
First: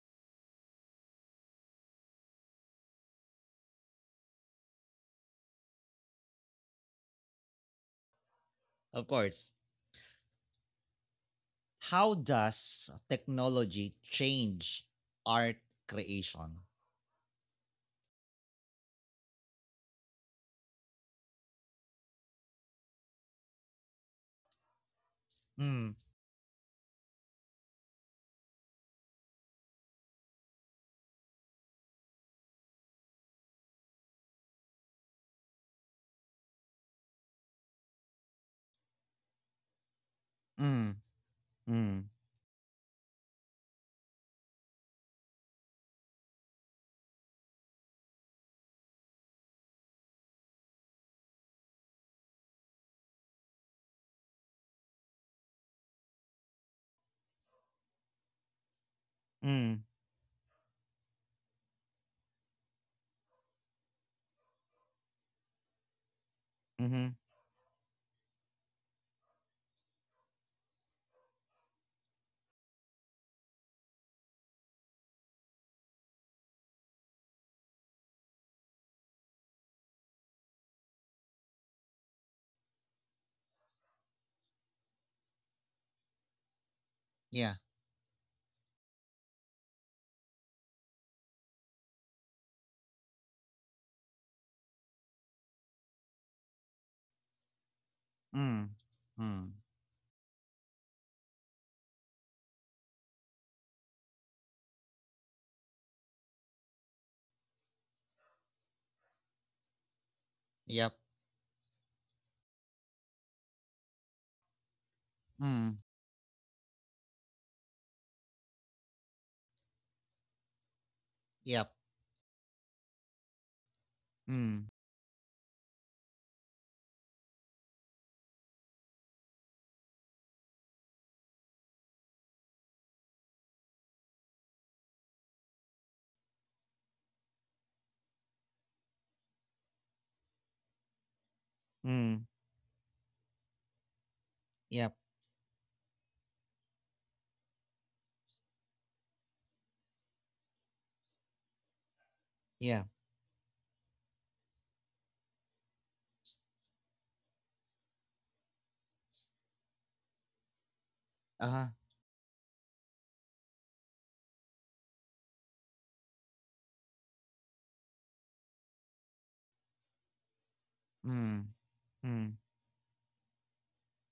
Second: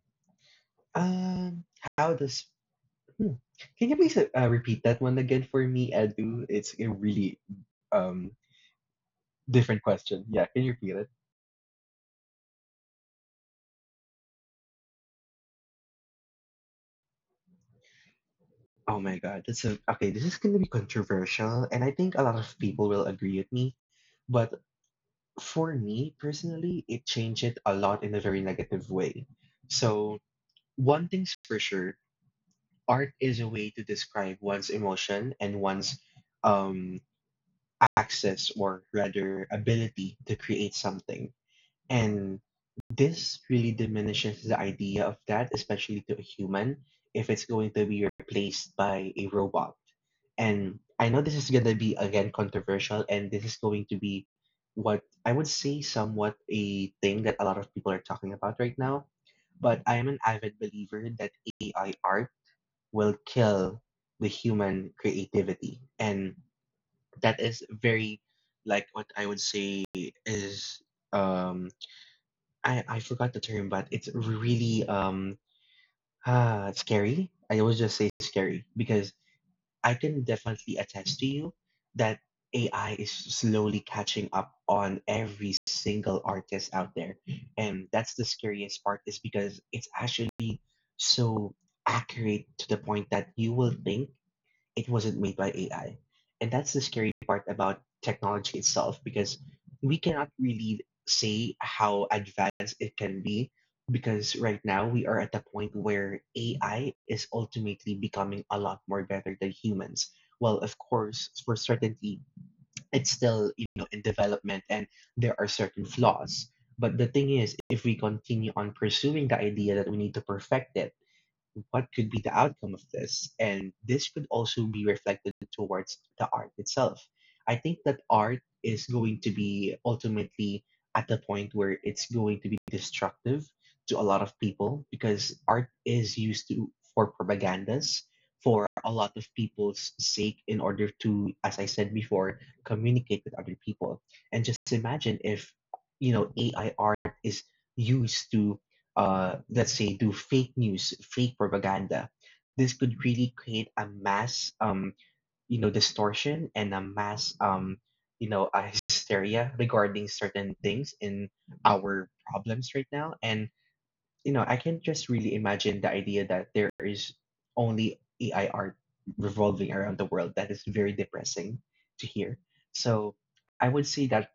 B: Um, how does hmm. Can you please repeat that one again for me, Edu? It's a really um
A: Of course.
B: different question. Yeah, can you repeat it?
A: How does technology change art creation?
B: Oh my God, that's a okay. This is gonna be controversial, and I think a lot of people will agree with me. But for me
A: Mm,
B: personally, it changed it a lot in a very negative way. So one thing's for sure, art is a way to describe one's emotion and one's um, access, or rather ability to create
A: mm,
B: something.
A: mm,
B: And this really diminishes the idea of that, especially to a human, if it's going to be replaced by a robot. And I know this is going to be, again, controversial, and this is going to be what I would say somewhat a thing that a lot of people are talking about right now. But I am
A: mm,
B: an avid believer that AI art will kill the human creativity. And
A: mm-hmm.
B: that is very like what I would say is um I forgot the term, but it's really scary. I always just say scary because I can definitely attest to you that AI is slowly catching up on every single artist out there.
A: Yeah.
B: And that's the scariest part is because it's actually so accurate to the point that you will think it wasn't made by AI. And that's the scary part about technology
A: Mm.
B: itself, because
A: Mm.
B: we cannot really say how advanced it can be, because right now we are at the point where AI is ultimately becoming a lot more better than humans. Well, of
A: Yep.
B: course, for certainty, it's still, you know, in development and there are certain
A: Mm.
B: flaws. But the thing is, if we continue on pursuing the idea that we need to perfect it, what
A: Yep.
B: could be the outcome of this, and this could also be
A: Mm.
B: reflected towards the art itself. I think that art is going to be ultimately at the point where it's going to be destructive to a lot of people, because art is used to for propagandas, for a lot of people's sake, in order to, as I said before,
A: Mm.
B: communicate with other people. And just
A: Yep.
B: imagine if, you know, AI art is used to let's say do fake news, fake propaganda, this could
A: Yeah.
B: really create a mass, you know, distortion, and a mass, you know, a <laughs> hysteria regarding certain things in
A: Uh-huh.
B: our problems right now. And you know, I can just really imagine the idea that there is only AI art revolving around the world. That is very depressing
A: Mm.
B: to hear.
A: Mm.
B: So I would say that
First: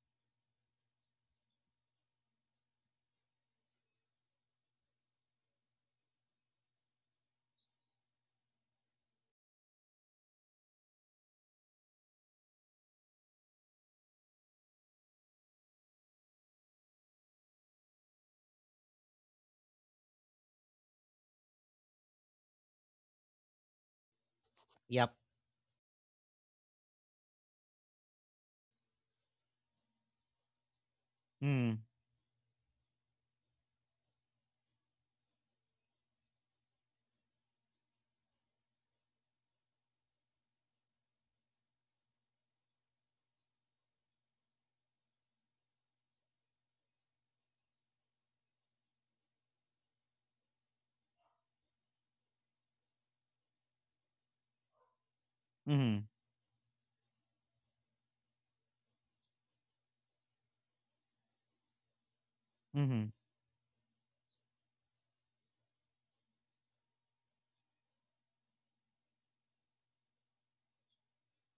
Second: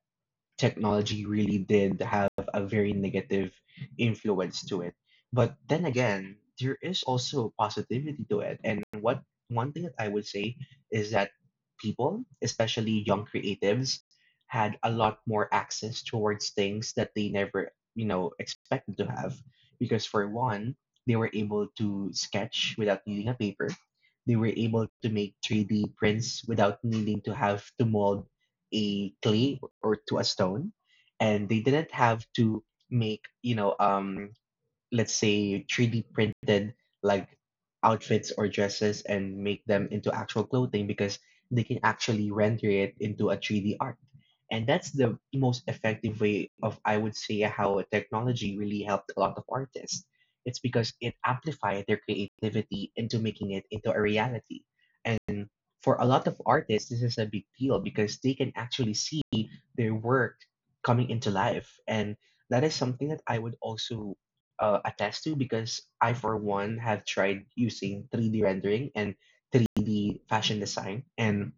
B: technology really did have a very negative influence to it. But then again, there is also positivity to it. And what one thing that I would say is that people, especially young creatives, had a lot more access towards things that they never, you know, expected to have. Because for one, they were able to sketch without needing a paper. They were able to
A: Yep.
B: make 3D prints without needing to have to mold a clay or to a stone, and they
A: Mm.
B: didn't have to make let's say 3D printed, like, outfits or dresses and make them into actual clothing, because they can actually render it into a 3D art. And that's the most effective way of, I would say, how technology really helped a lot of artists. It's because it amplified their creativity into making it into a reality. And for a
A: Mhm.
B: lot of artists, this is a big deal because they can actually see their work coming into life. And that is something
A: Mhm.
B: that I would also attest to, because I, for one, have tried using 3D rendering and 3D fashion design. And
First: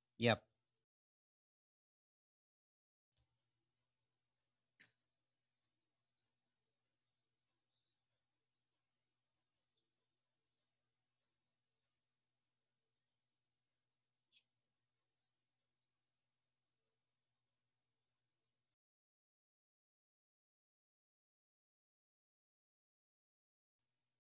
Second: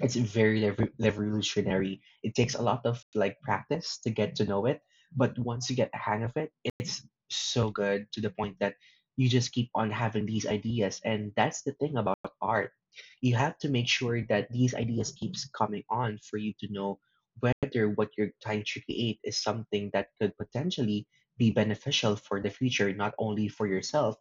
B: it's
A: Yep.
B: very revolutionary. It takes a lot of like practice to get to know it, but once you get the hang of it, it's so good to the point that you just keep on having these ideas. And that's the thing about art. You have to make sure that these ideas keeps coming on for you to know whether what you're trying to create is something that could potentially be beneficial for the future, not only for yourself,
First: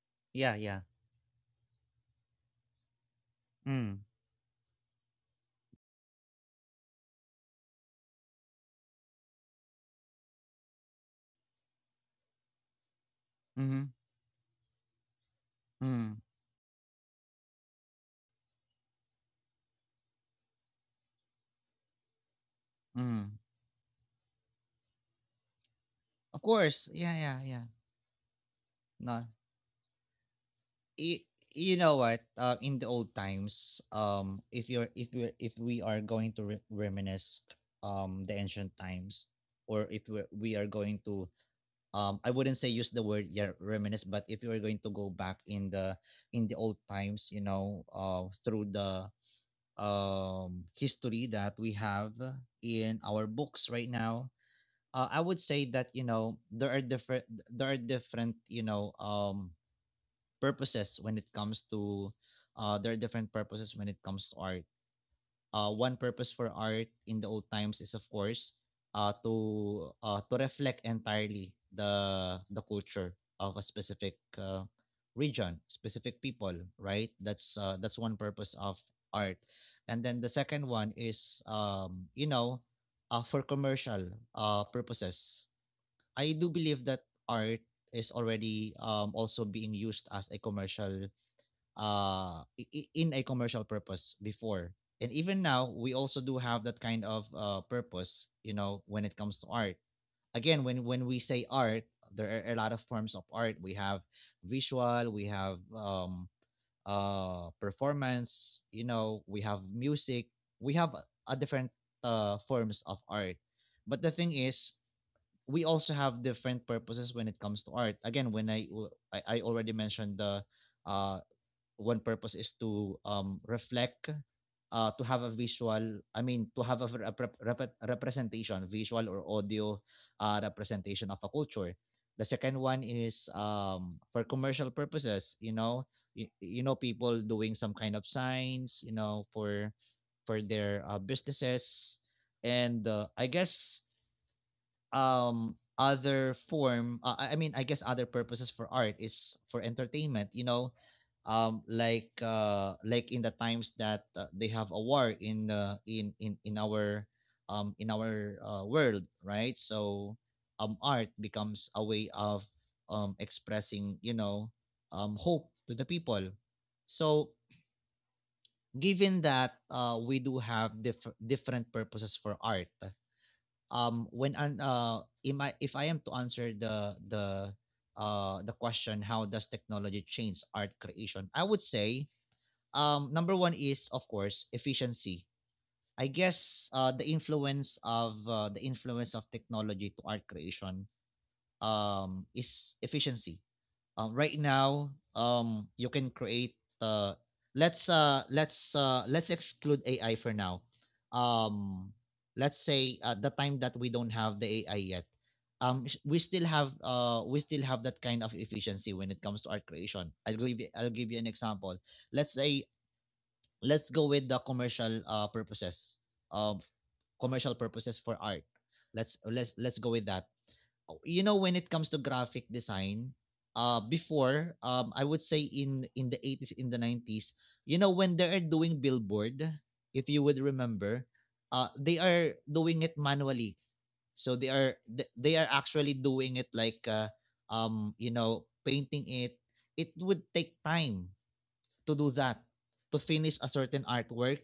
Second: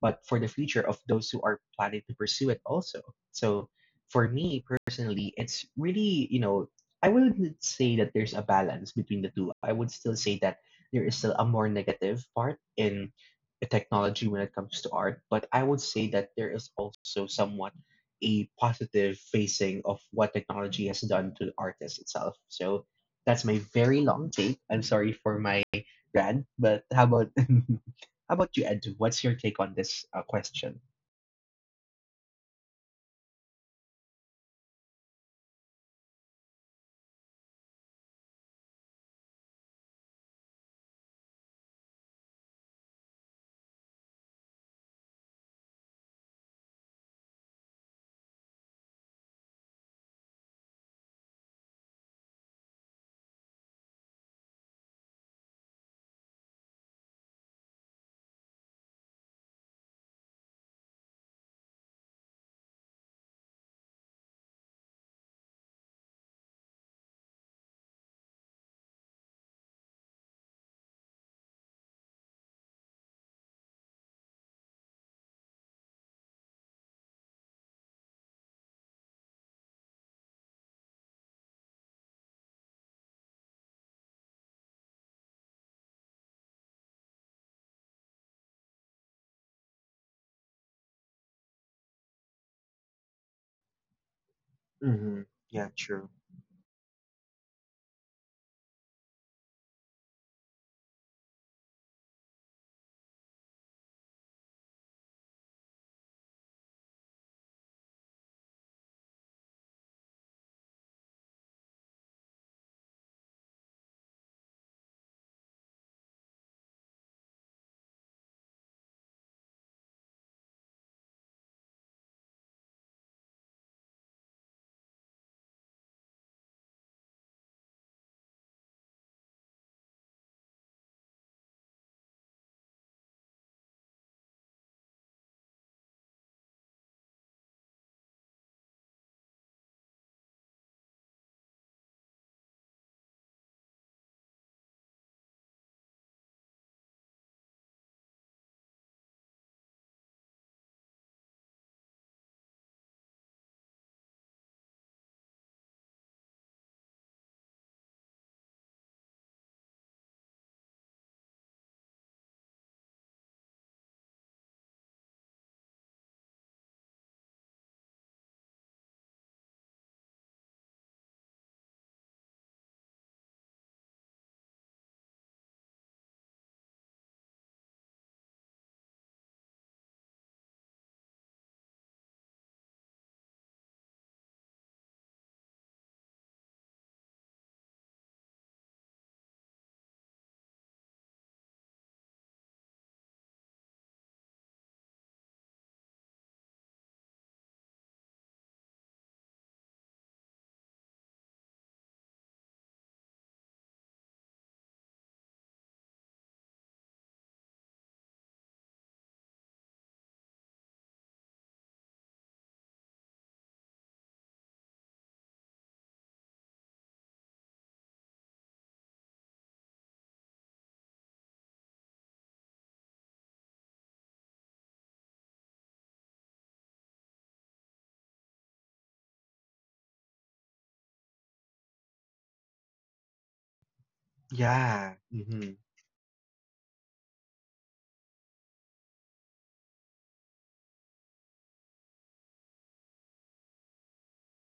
B: but for the
A: Yeah, yeah.
B: future of those who are planning to pursue it also. So
A: Mm.
B: for me personally, it's really, you know, I wouldn't say that there's a balance between the two. I would still say that there is still a more negative part in the
A: Mhm.
B: technology when it comes to art, but I would say
A: Mm.
B: that there is also somewhat a positive facing of what technology has done to the artist itself. So
A: Mm.
B: that's my very long take. I'm sorry for my
A: Of
B: rant, but
A: course.
B: how
A: Yeah,
B: about <laughs>
A: yeah, yeah.
B: how about you, Ed? What's
A: No.
B: your take on this question?
A: You, you know what? In the old times, if we are going to reminisce the ancient times, or if we're, we are going to I wouldn't say use the word yeah reminisce but if you're going to go back in the old times, through the history that we have in our books right now. I would say that, you know, there are different, purposes when it comes to there are different purposes when it comes to art. One purpose for art in the old times is, of course, to reflect entirely the culture of a specific, region, specific people, right? That's one purpose of art, and then the second one is, for commercial purposes. I do believe that art is already, also being used as a commercial in a commercial purpose before, and
B: Mm-hmm.
A: even now
B: Yeah,
A: we
B: true.
A: also do have that kind of purpose, you know, when it comes to art. Again, when we say art, there are a lot of forms of art. We have visual, we have performance, you know, we have music, we have a different forms of art. But the thing is, we also have different purposes when it comes to art. Again, when I w- I already mentioned the uh one purpose is to, reflect, to have a visual, I mean, to have a representation, visual or audio representation of a culture. The second one is, for commercial purposes, you know, you know, people doing some kind of signs, you know, for their, businesses. And, I guess, other form I mean I guess other purposes for art is for entertainment, you know, like in the times that, they have a war in, in our, world, right? So, art becomes a way of, expressing, you know, hope to the people. So given that, we do have different purposes for art, when an am I, if I am to answer the question, how does technology change art creation? I would say, number one is, of course, efficiency. I guess, the influence of technology to art creation, is efficiency. Right now, you can create, uh let's exclude ai for now. um let's say at the time that we don't have the ai yet, we still have that kind of efficiency when it comes to art creation. I'll give you an example. Let's say, let's go with the commercial, purposes of commercial purposes for art. Let's go with that. Oh, you know, when it comes to graphic design, before, I would say, in the 80s, in the 90s, you know, when they are doing billboard, if you would remember, they are doing it manually. So
B: Yeah.
A: they are
B: Mhm.
A: actually doing it like, you know, painting it. It would take time to do that, to finish a certain artwork.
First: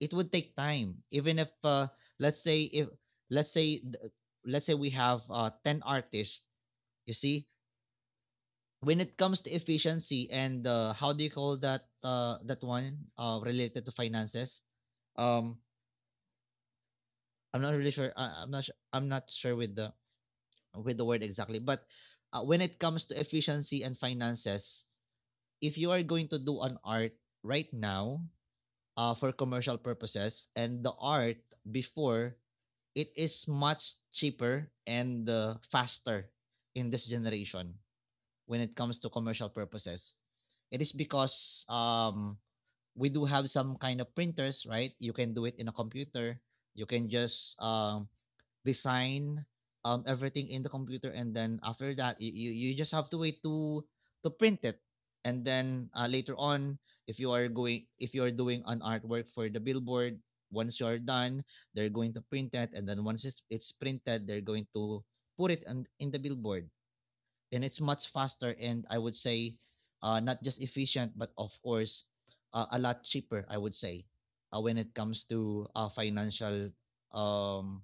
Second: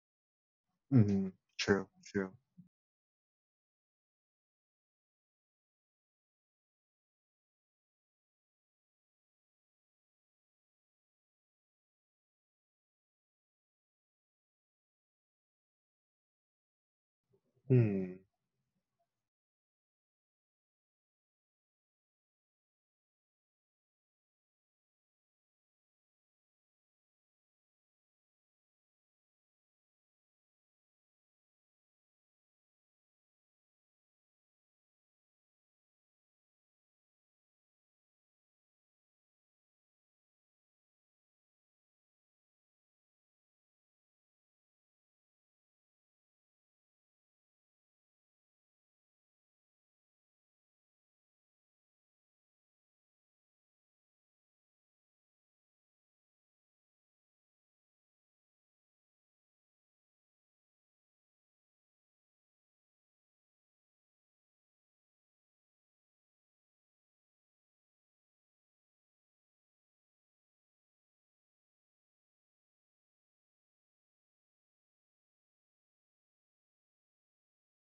A: It would take time,
B: Mhm.
A: even if,
B: True, true.
A: let's say if, let's say th- let's say we have, 10 artists, you see, when it comes to efficiency and, how do you call that, that one, related to finances? Um, I'm not really sure.
B: Hmm.
A: I'm not sure with the, with the word exactly. But, when it comes to efficiency and finances, if you are going to do an art right now, for commercial purposes, and the art before, it is much cheaper and, faster in this generation when it comes to commercial purposes. It is because, we do have some kind of printers, right? You can do it in a computer. You can just, design, everything in the computer, and then after that, you just have to wait to print it. And then, later on, if you are doing an artwork for the billboard, once you are done, they're going to print it, and then once it's printed, they're going to put it in the billboard. And it's much faster, and I would say, not just efficient, but of course, a lot cheaper, I would say, when it comes to, financial, um,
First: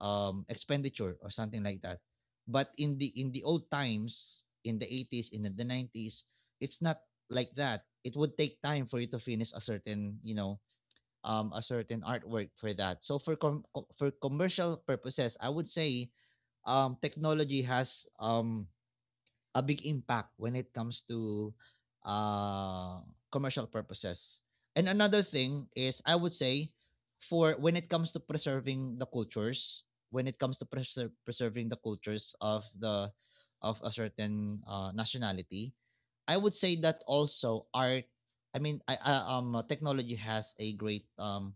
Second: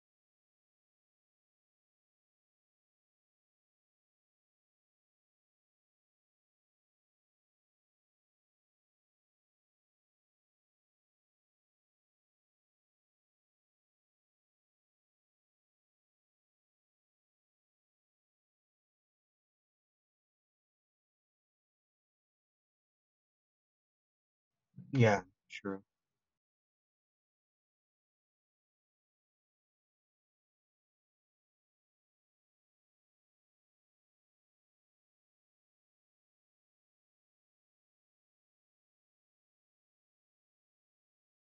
A: expenditure, or something like that. But in the old times, in the 80s, in the 90s, it's not like that. It would take time for you to finish a certain, you know, a certain artwork for that. So, for commercial purposes, I would say, technology has, a big impact when it comes to, uh, commercial purposes. And
B: Yeah,
A: another thing
B: true.
A: is, I would say, for when it comes to preserving the cultures, when it comes to preserving the cultures of the, of a certain, nationality, I would say that also art. Technology has a great, um,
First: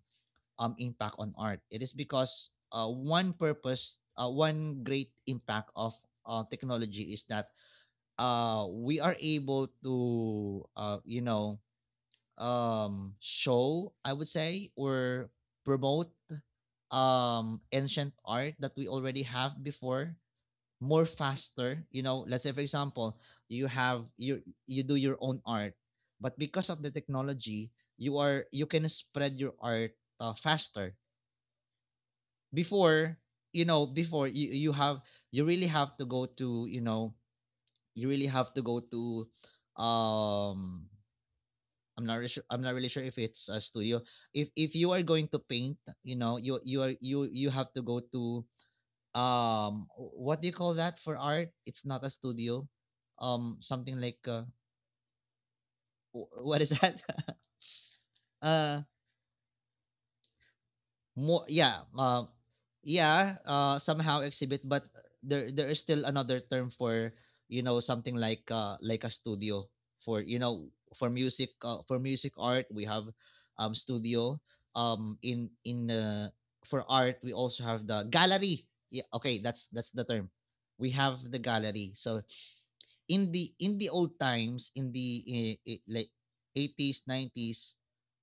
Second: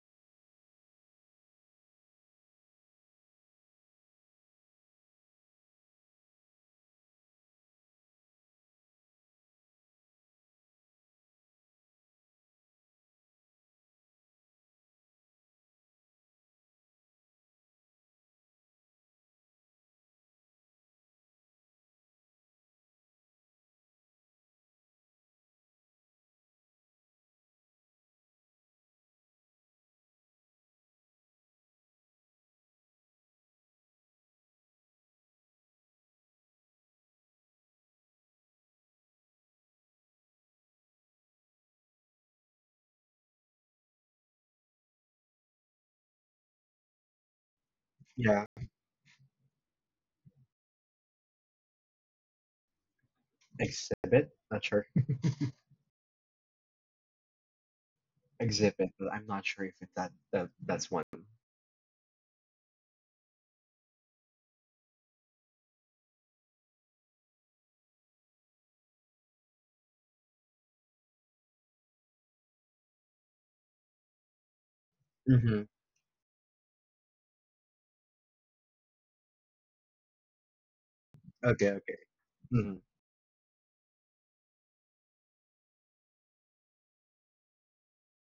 A: um impact on art. It is because, one great impact of, technology is that, we are able to, you know, show, I would say, or promote, ancient art that we already have before, more faster, you know. Let's say, for example, you you do your own art, but because of the technology, you can spread your art, faster. Before, you know, before, you have, you really have to go to, you know, you really have to go to, um I'm not really sure, I'm not really sure if it's a studio. If you are going to paint, you know, you you have to go to,
B: Yeah.
A: what do you call that for art? It's not a studio. Something like,
B: Exhibit? Not sure.
A: what is that? <laughs> uh
B: Exhibit, but I'm not sure if it, that, that that's one.
A: More, yeah, yeah, somehow exhibit, but there is still another term for, you know, something like, like a studio, for, you know, for music, for music art we have, studio,
B: Mm-hmm.
A: in for art we also have the gallery. Yeah, okay, that's the term. We have the
B: Okay,
A: gallery.
B: okay.
A: So
B: Mm-hmm.
A: in the old times, in the like, 80s,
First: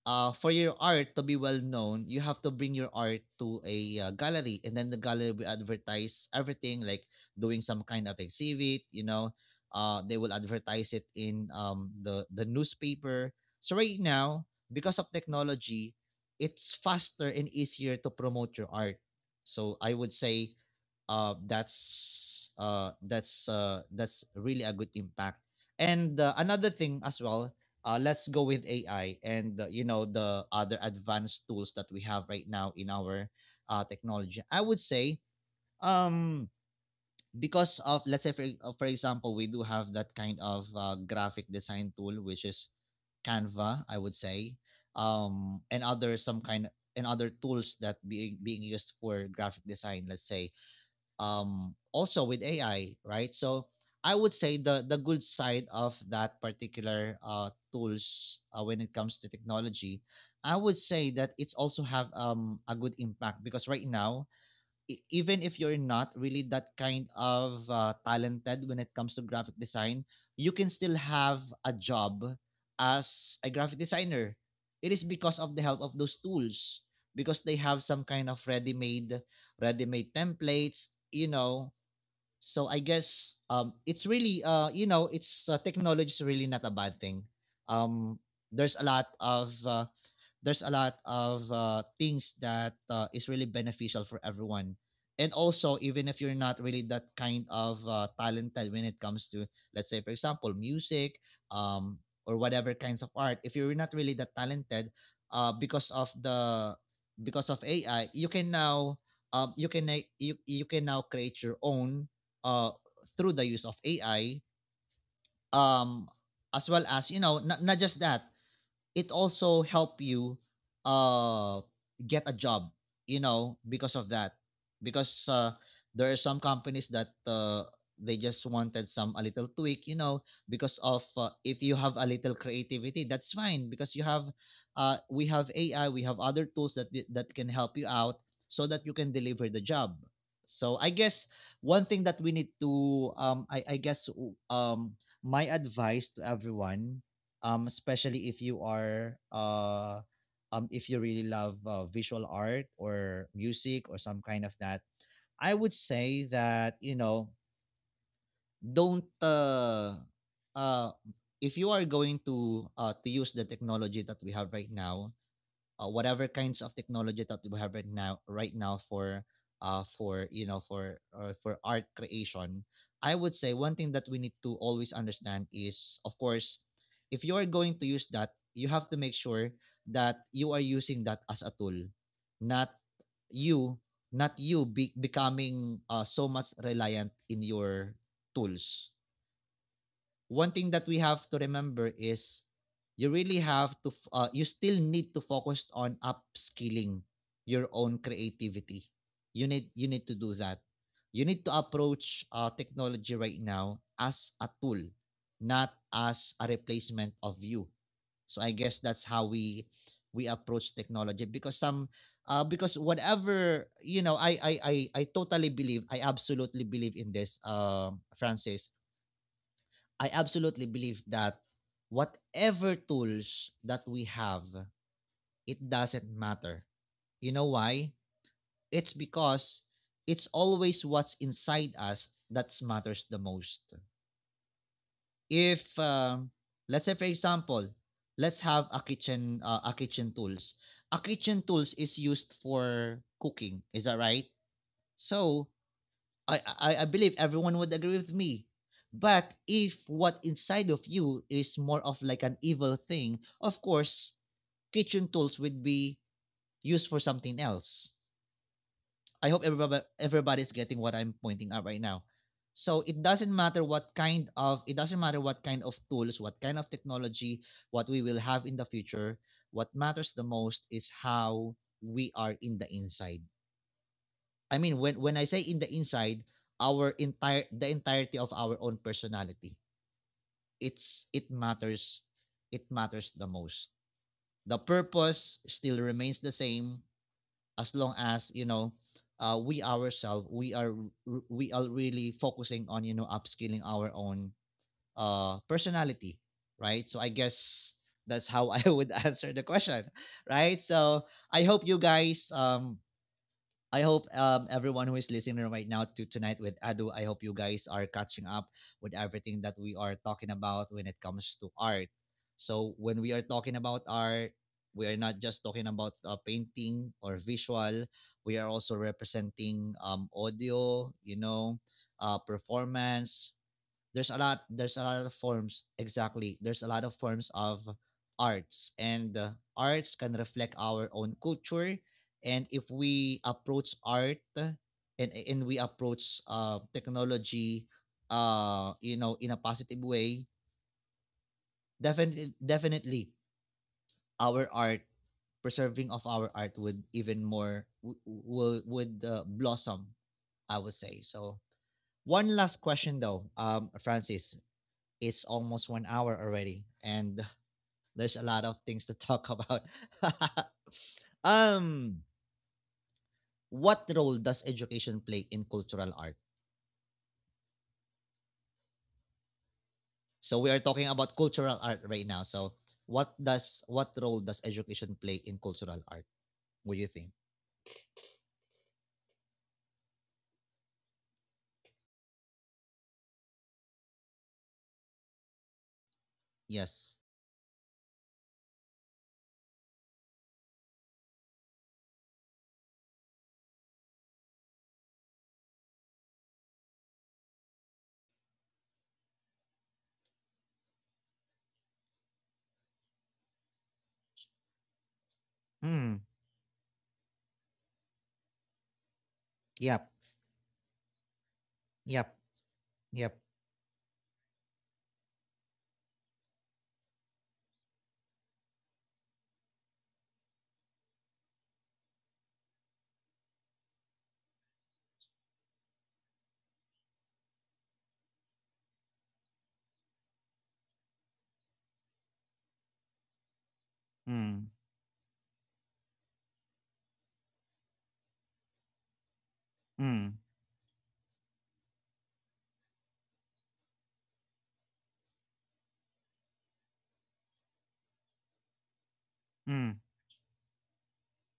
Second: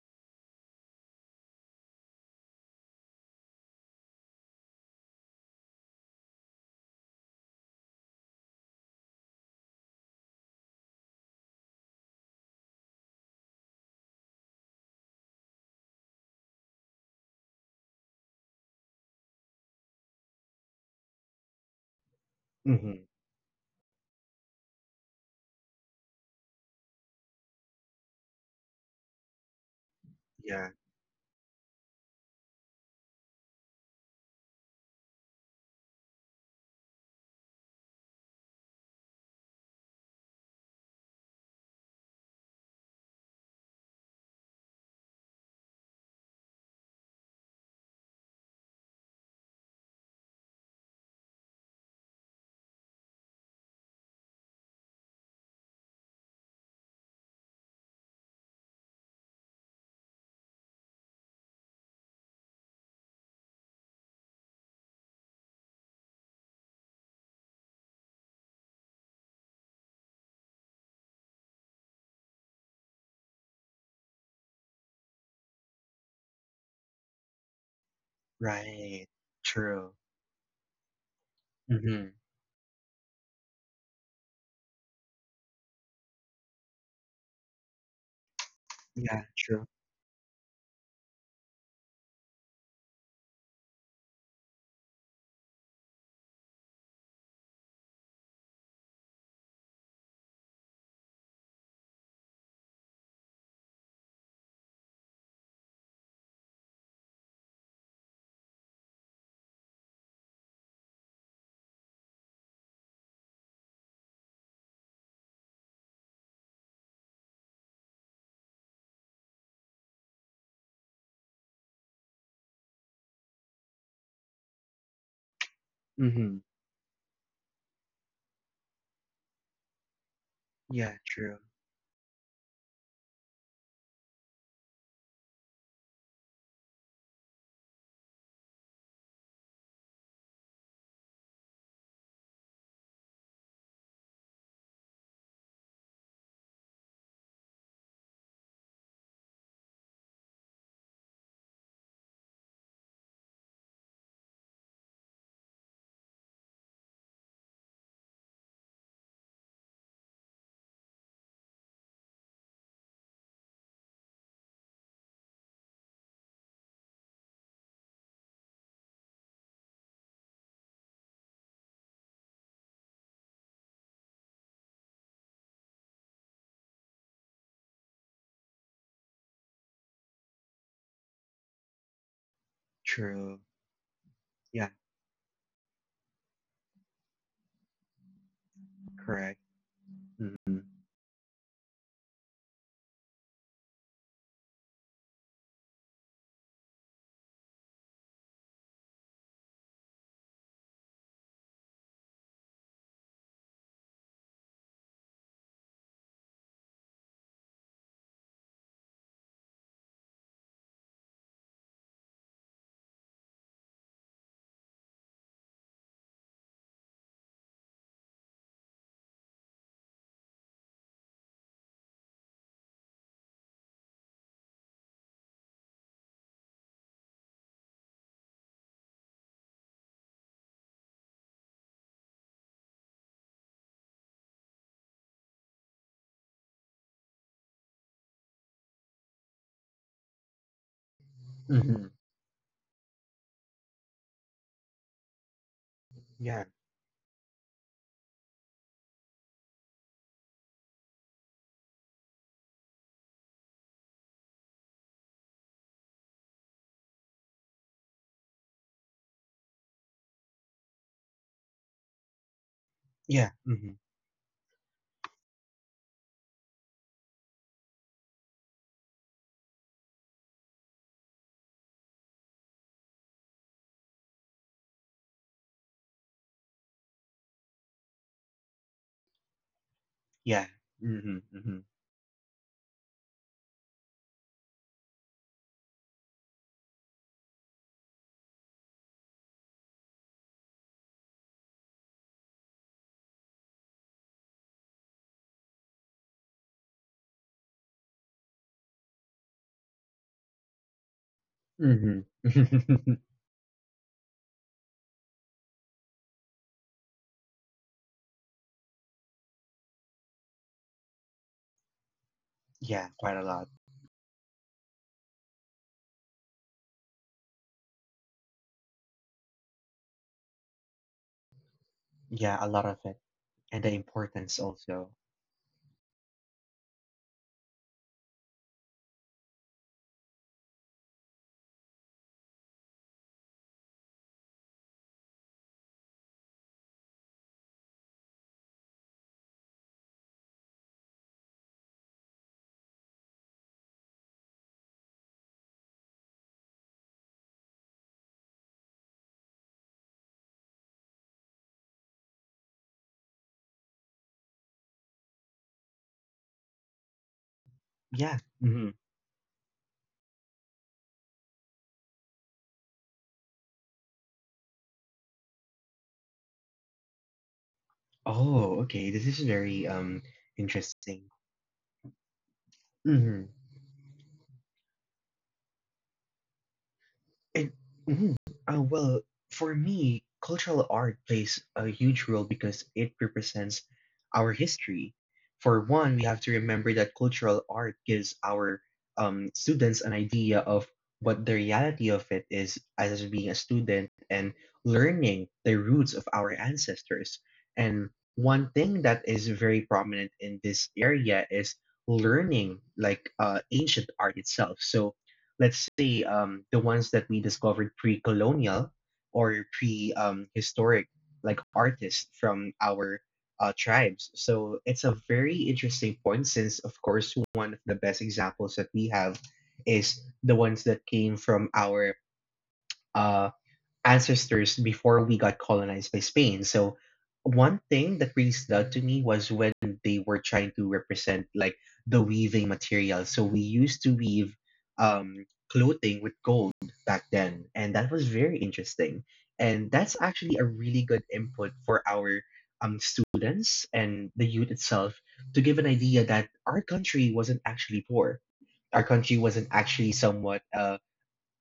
A: for your art to be well known, you have to bring your art to a, gallery, and then the gallery will advertise everything, like doing some kind of exhibit, you know, they will advertise it in, the newspaper. So right now, because of technology, it's faster and easier to promote your art. So I would say,
B: Mm-hmm.
A: that's really a good impact. And, another thing as well, let's go with AI and, you know, the
B: Yeah,
A: other advanced tools that we have right now in our, technology. I would say, um, because of, let's say for example, we do have that kind of, graphic design tool which is Canva, I would say, and other some kind, and other tools that being used for graphic design, let's say, also with AI, right? So I would say the good side of that particular, tools, when it comes to technology, I would say that it's also have, a good impact, because right now, even if you're not really that kind of, talented when it comes to graphic design, you can still have a job as a graphic designer. It is because of the help of those tools, because they have some kind of
B: right.
A: ready-made,
B: True.
A: templates, you know.
B: Mm-hmm.
A: So I guess, it's really, you know, it's technology is really not a bad thing. Um there's a lot
B: Yeah,
A: of
B: true.
A: uh, there's a lot of things that is really beneficial for everyone, and also, even if you're not really that kind of talented when it comes to, let's say, for example, music, um, or whatever kinds of art, if you're not really that talented, uh, because of the because of ai you can now, you can you can now create your own, uh, through the use of ai. um, as well as, you know, not just that, it also help you uh get a job, you know, because of that. Because there are
B: Mm-hmm.
A: some companies that they just wanted some a little tweak, you know, because
B: Yeah,
A: of
B: true.
A: if you have a little creativity that's fine, because you have, we have ai, we have other tools that can help you out so that you can deliver the job. So I guess one thing that we need to I guess, my advice to everyone, especially if you are if you really love visual art or music or some kind of that. I would say that, you know, don't uh, if you are going to use the technology that we have right now, whatever kinds of technology that we have right now for for, you know, for art creation, I would say one thing that we need to always understand is, of course, if you are going to use that, you have to make sure that you are using that as a tool, not
B: True.
A: you,
B: Yeah,
A: becoming so much reliant in your tools.
B: correct.
A: One
B: Mm-hmm.
A: thing that we have to remember is you really have to you still need to focus on upskilling your own creativity. You need to do that. You need to approach technology right now as a tool, not as a replacement of you. So I guess that's how we approach technology. Because, whatever, you know, I I totally believe, I absolutely believe in this, Francis. I absolutely believe that whatever tools that we have, it doesn't matter. You know why? It's because it's always what's inside us that matters the most. If, let's say, for example, let's have a kitchen tools. A kitchen tools
B: Mm-hmm.
A: is used for cooking, is that right? So,
B: Yeah,
A: I believe everyone would agree with me. But if what inside of you is more of like an evil thing, of course, kitchen tools would be used for something else. I hope everybody's getting what I'm pointing out right now. So
B: yeah. Mm-hmm.
A: it doesn't matter what kind of tools, what kind of technology, what we will have in the future. What matters the most is how we are in the inside. I mean, when I say in the inside, our entire the entirety of our own personality,
B: Yeah.
A: it's it
B: Mm-hmm.
A: matters, it matters the most. The purpose still remains the same as long as, you know, we ourselves, we are, we are really focusing on, you know, upskilling our own personality, right? So I guess that's how <laughs> I would answer the question, right? So I hope you
B: Mm-hmm.
A: guys
B: Mm-hmm. <laughs>
A: I hope, everyone who is listening right now to Tonight with Adu, I hope you guys are catching up with everything that we are talking about when it comes to art. So
B: Yeah,
A: when we
B: quite a
A: are
B: lot.
A: talking about art, we are not just talking about painting or visual. We are also representing, audio, you know,
B: Yeah, a lot of it.
A: performance,
B: And the importance
A: there's a
B: also.
A: lot of forms, exactly, there's a lot of forms of arts. And arts can reflect our own culture, and if we approach art, and we approach technology you know, in a positive way, definitely our art, preserving of our art, would even more would blossom, I would say. So one last question though, Francis. It's almost 1 hour already, and there's
B: Yeah.
A: a lot of
B: Mm-hmm.
A: things to talk about. <laughs> um, what role does education play in cultural art?
B: Oh, okay. This is very
A: So we are talking
B: interesting.
A: about cultural art right now. So
B: Mhm.
A: what role does education play in cultural art? What do you think?
B: It, mhm. Well, for me, cultural art plays a huge role because it represents our history. For one, we have to remember that
A: Yes.
B: cultural art gives our students an idea of what the reality of it is as being a student and learning the roots of our ancestors. And one thing that is very prominent in this area is learning like ancient art itself. So let's say
A: Hmm.
B: the ones that we discovered pre-colonial or
A: Yep.
B: pre-historic like artists
A: Yep.
B: from our
A: Yep.
B: tribes, so it's a very interesting point since of course one of the best examples that we have is the ones that came from our uh, ancestors before we got colonized by Spain. So one thing that really stood out to me was when they were trying to represent like the weaving material. So we used to weave
A: Hmm.
B: um clothing with gold back then, and that was very interesting. And that's
A: Hmm.
B: actually a really good input for our students and the youth itself, to give an idea that our country wasn't actually poor. Our country wasn't
A: Hmm.
B: actually somewhat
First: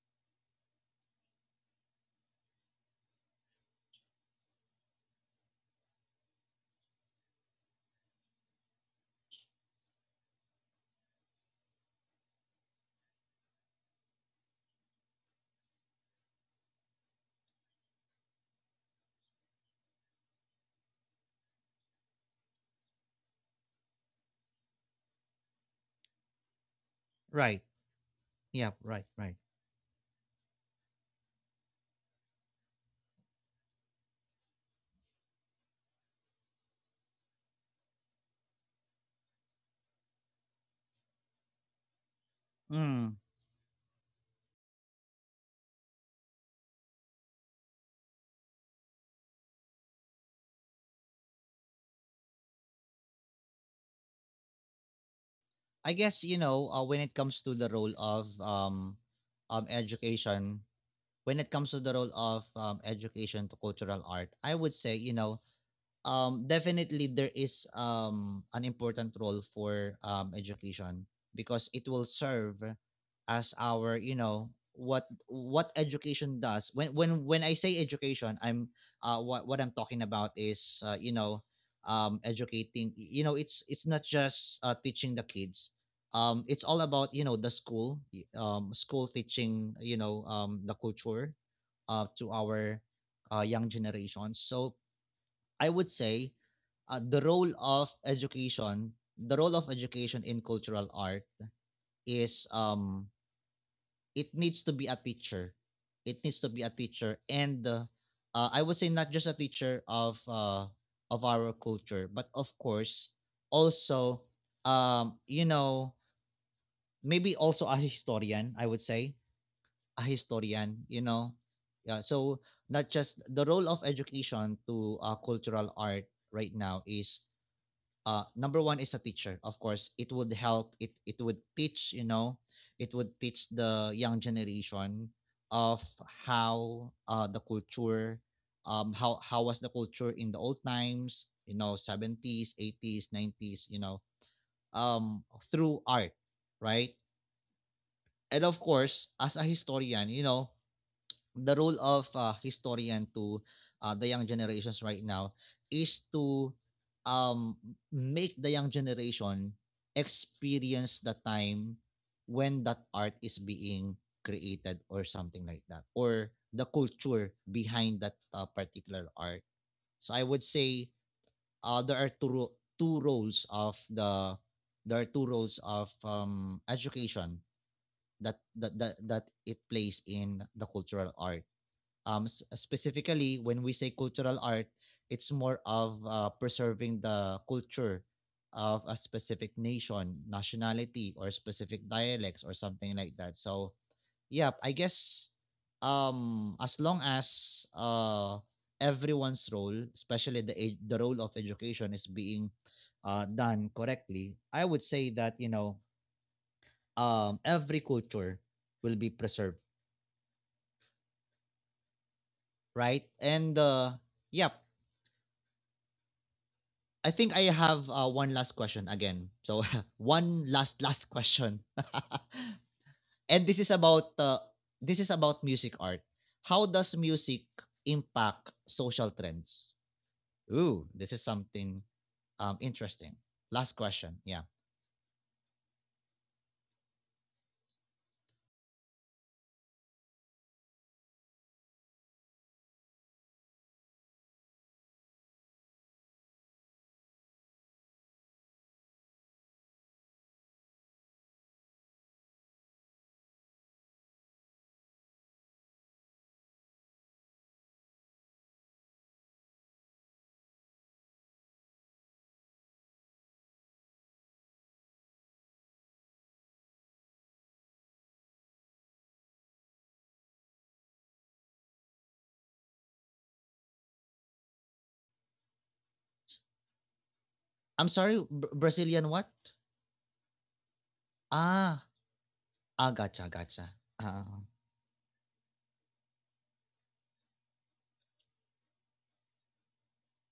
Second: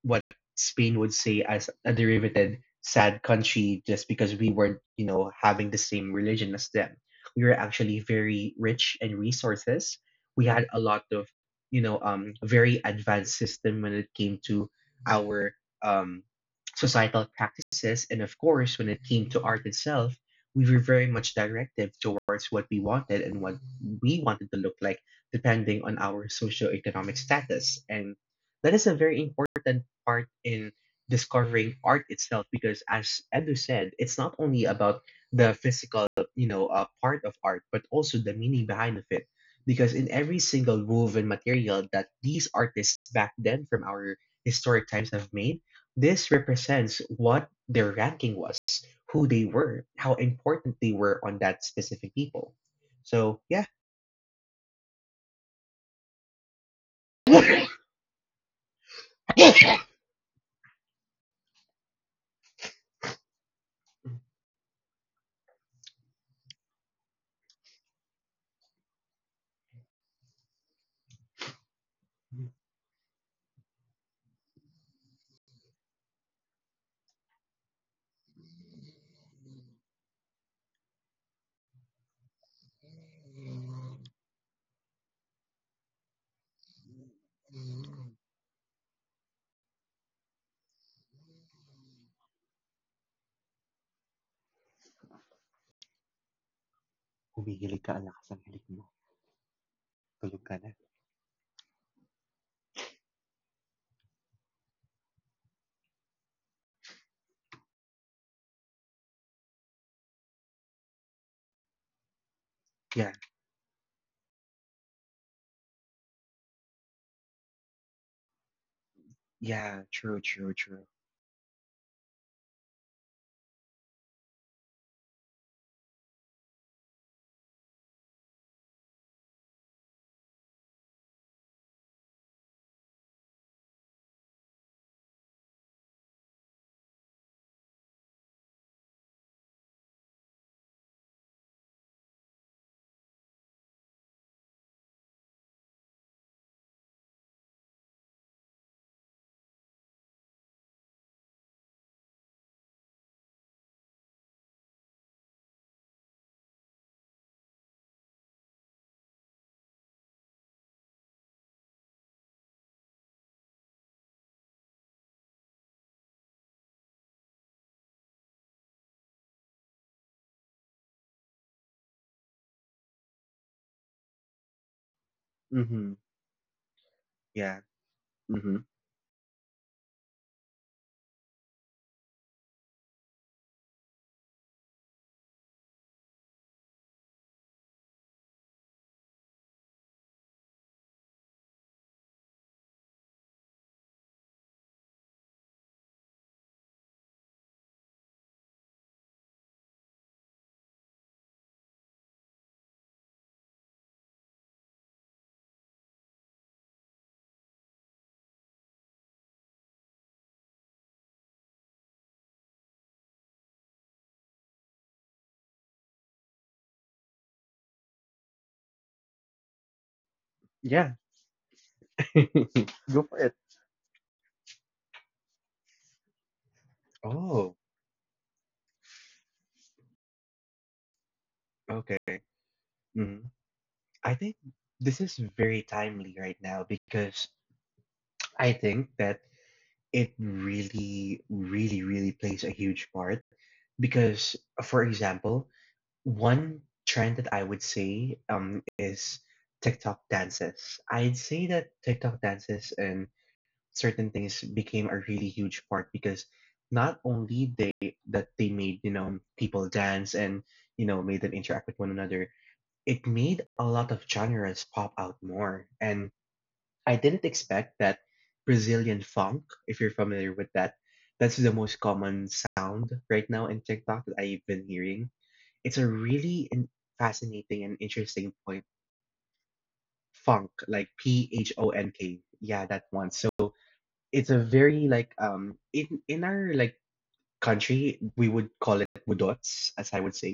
B: what Spain would say as a derivative sad country just because we weren't, having the same religion as them. We were actually very rich in resources. We had a lot of, very advanced system when it came to our um, societal practices, and of course, when it came to art itself, we were very much directive towards what we wanted and what we wanted to look like, depending on our socioeconomic
A: Right.
B: status. And
A: Yep.
B: that is a
A: Right.
B: very
A: Right.
B: important part in discovering art itself because as Edu said, it's not only about the physical, part of art, but also the meaning behind of it. Because in every single woven material that these artists
A: Hmm.
B: back then from our historic times have made, this represents what their ranking was, who they were, how important they were on that specific people. So yeah. <laughs>
A: I guess, you know, when it comes to the role of, education, when it comes to the role of, education to cultural art, I would say, you know, definitely there is an important role for education, because it will serve as our, you know, what education does when I say education, I'm what I'm talking about is, you know, educating, you know, it's not just teaching the kids, it's all about, you know, the school teaching, you know, the culture to our young generations. So I would say the role
B: Humihilig
A: of
B: ka, ang lakas ng hilig mo.
A: education, the role of education in
B: Tulog ka na.
A: cultural art is, it needs to be a teacher. It needs to be a teacher, and I would say not just a teacher of our culture, but of course also, you know, maybe also a historian. I would say
B: Yeah,
A: a
B: true, true,
A: historian.
B: true.
A: You know, yeah. So, not just the role of education to cultural art right now is, number one, is a teacher. Of course, it would help, it would teach, you know, it would teach the young generation of how the culture, how was the culture in the old times, you know, 70s, 80s, 90s, you know, um through art, right? And of course, as a historian, you know, the role of historian to the young generations right now is to, um, make the young generation experience the time when that art is being created, or something like that, or the culture behind that particular art. So I would say there are two, roles of the, there are two roles of,
B: Mm-hmm.
A: education
B: Yeah.
A: that,
B: Mm-hmm.
A: it plays in the cultural art. um specifically when we say cultural art, it's more of preserving the culture of a specific nationality or specific dialects or something like that. So yeah, I guess, as long as everyone's role, especially the role of education, is being done correctly, I would say that, you know, every culture will be preserved, right? And yep. I think I have one last question again. So <laughs> one
B: Yeah.
A: last question. <laughs>
B: <laughs> Go for it.
A: And this is about music art. How does music
B: Oh,
A: impact social trends? Ooh, this is something
B: okay.
A: interesting.
B: Hmm.
A: Last
B: I
A: question.
B: think
A: Yeah.
B: this is very timely right now because I think that it really, really, really plays a huge part. Because, for example, one trend that I would say is TikTok dances. I'd say that TikTok dances and certain things became a really huge part because not only they that they made people dance and made them interact with one another, it made a lot of genres pop out more, and I didn't expect that Brazilian funk, if you're familiar with that, that's the most common sound right now in TikTok that I've been hearing. It's a really fascinating and
A: I'm sorry,
B: interesting
A: Br-
B: point.
A: Brazilian what?
B: Funk, like p h o
A: Ah,
B: n k yeah, that one. So
A: gotcha, gotcha.
B: it's a
A: Ah.
B: very like in our like country, we would call it budots, as I would say,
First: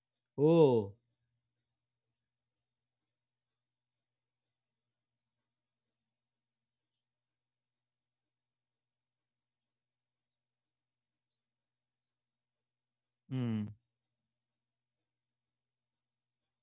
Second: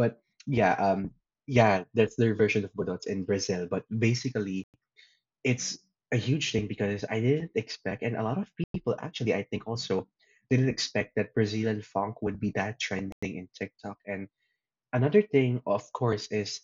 B: but yeah
A: Oh.
B: yeah, that's their version of budots in Brazil. But basically it's a huge thing because I didn't expect, and a lot of people actually I think also didn't expect that Brazilian funk would be that trending in
A: Mm,
B: TikTok. And another thing, of course, is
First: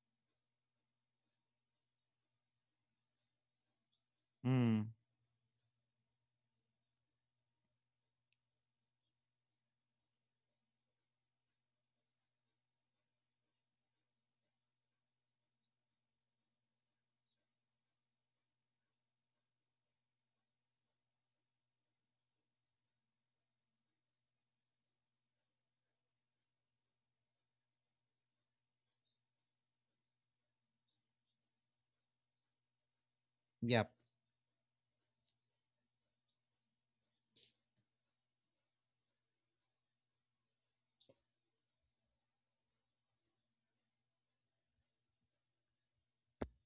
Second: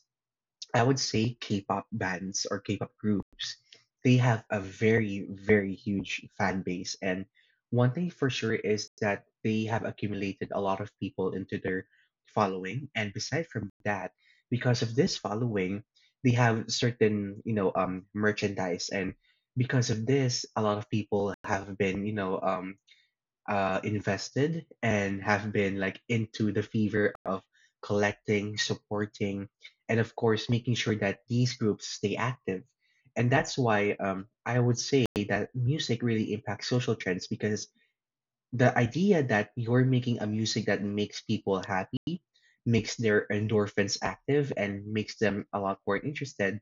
B: I would say K-pop bands or K-pop groups, they have a
A: mm,
B: very, very huge fan base. And one thing for sure is that they have accumulated a lot of people into their following. And beside from that, because of this following, they have certain, merchandise. And because of this, a lot of people have been, invested and have been like into the fever of collecting, supporting, and of course, making sure that these groups stay active. And that's
A: yep.
B: why I would say that music really impacts social trends, because the idea that you're making a music that makes people happy, makes their endorphins active, and makes them a lot more interested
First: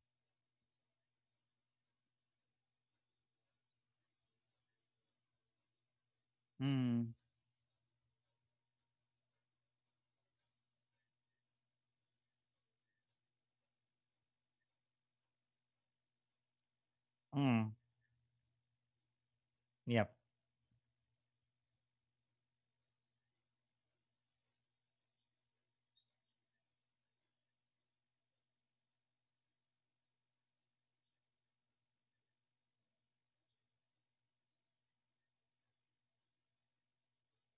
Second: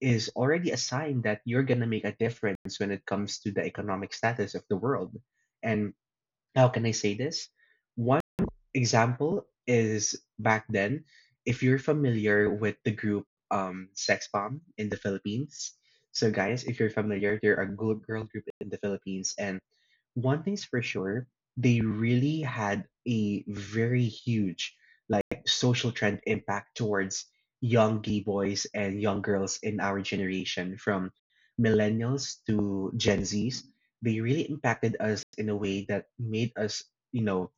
B: is already a sign that you're going to make a difference when it comes to the economic status of the world. And how can I
A: Mm,
B: say this? One example is back then, if you're familiar with the group Sex Bomb in the Philippines. So guys, if you're familiar, they're a
A: mm,
B: good girl group in the Philippines, and
A: yep.
B: one thing's for sure, they really had a very huge like social trend impact towards young gay boys and young girls in our generation, from millennials to Gen Zs. They really impacted us in a way that made us, you know,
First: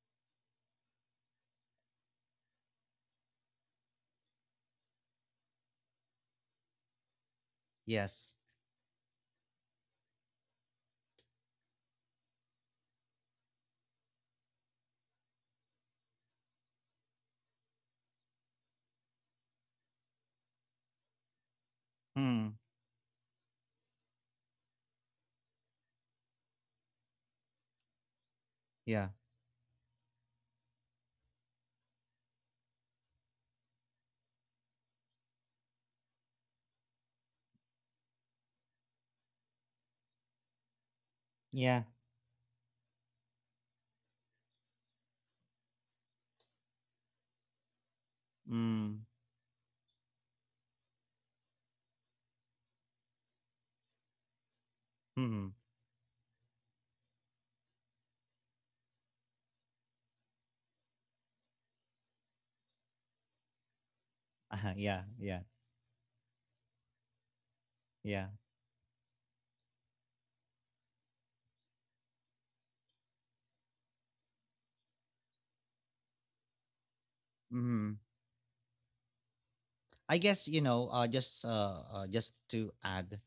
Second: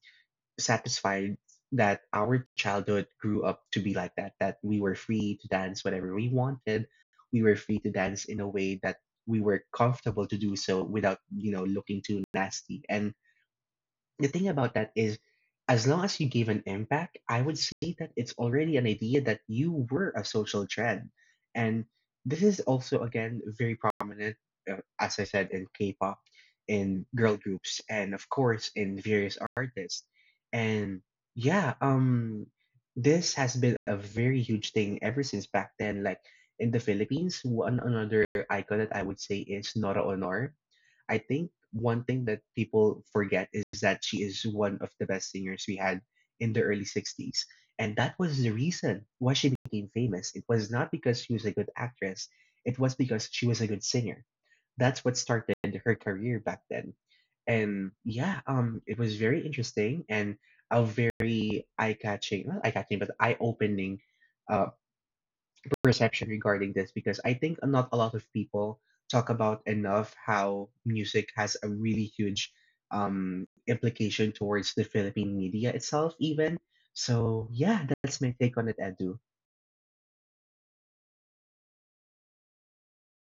B: satisfied that our childhood grew up to be like that, that we were free to dance whatever we wanted. We were free to dance
A: Yes.
B: in a way that we were comfortable to do so without, looking too nasty. And the thing about that is, as long as you gave an impact, I would say that it's already an idea that you were a social trend. And this is
A: Mm.
B: also again very prominent, as I said, in K-pop, in girl groups, and of course in
A: Yeah.
B: various artists. And yeah, this has been a very huge thing ever since back then, like in the Philippines. One another icon that I would say is Nora Honor. I think
A: Yeah.
B: one thing that people forget is that she is one of the best singers we had in the early 60s. And that was the reason
A: Mm.
B: why she became famous. It was not because she was a good actress, it was because she was a good singer. That's what started
A: Mhm.
B: her career back then. And yeah, it was very interesting and a very eye catching, not eye catching, but eye opening uh,
A: Uh-huh, yeah, yeah,
B: perception regarding this, because I think not a lot of
A: yeah.
B: people talk about enough how music has a really huge implication towards the Philippine media itself, even. So, yeah,
A: Mhm.
B: that's my take on it, Edu.
A: I guess, you know, just to add,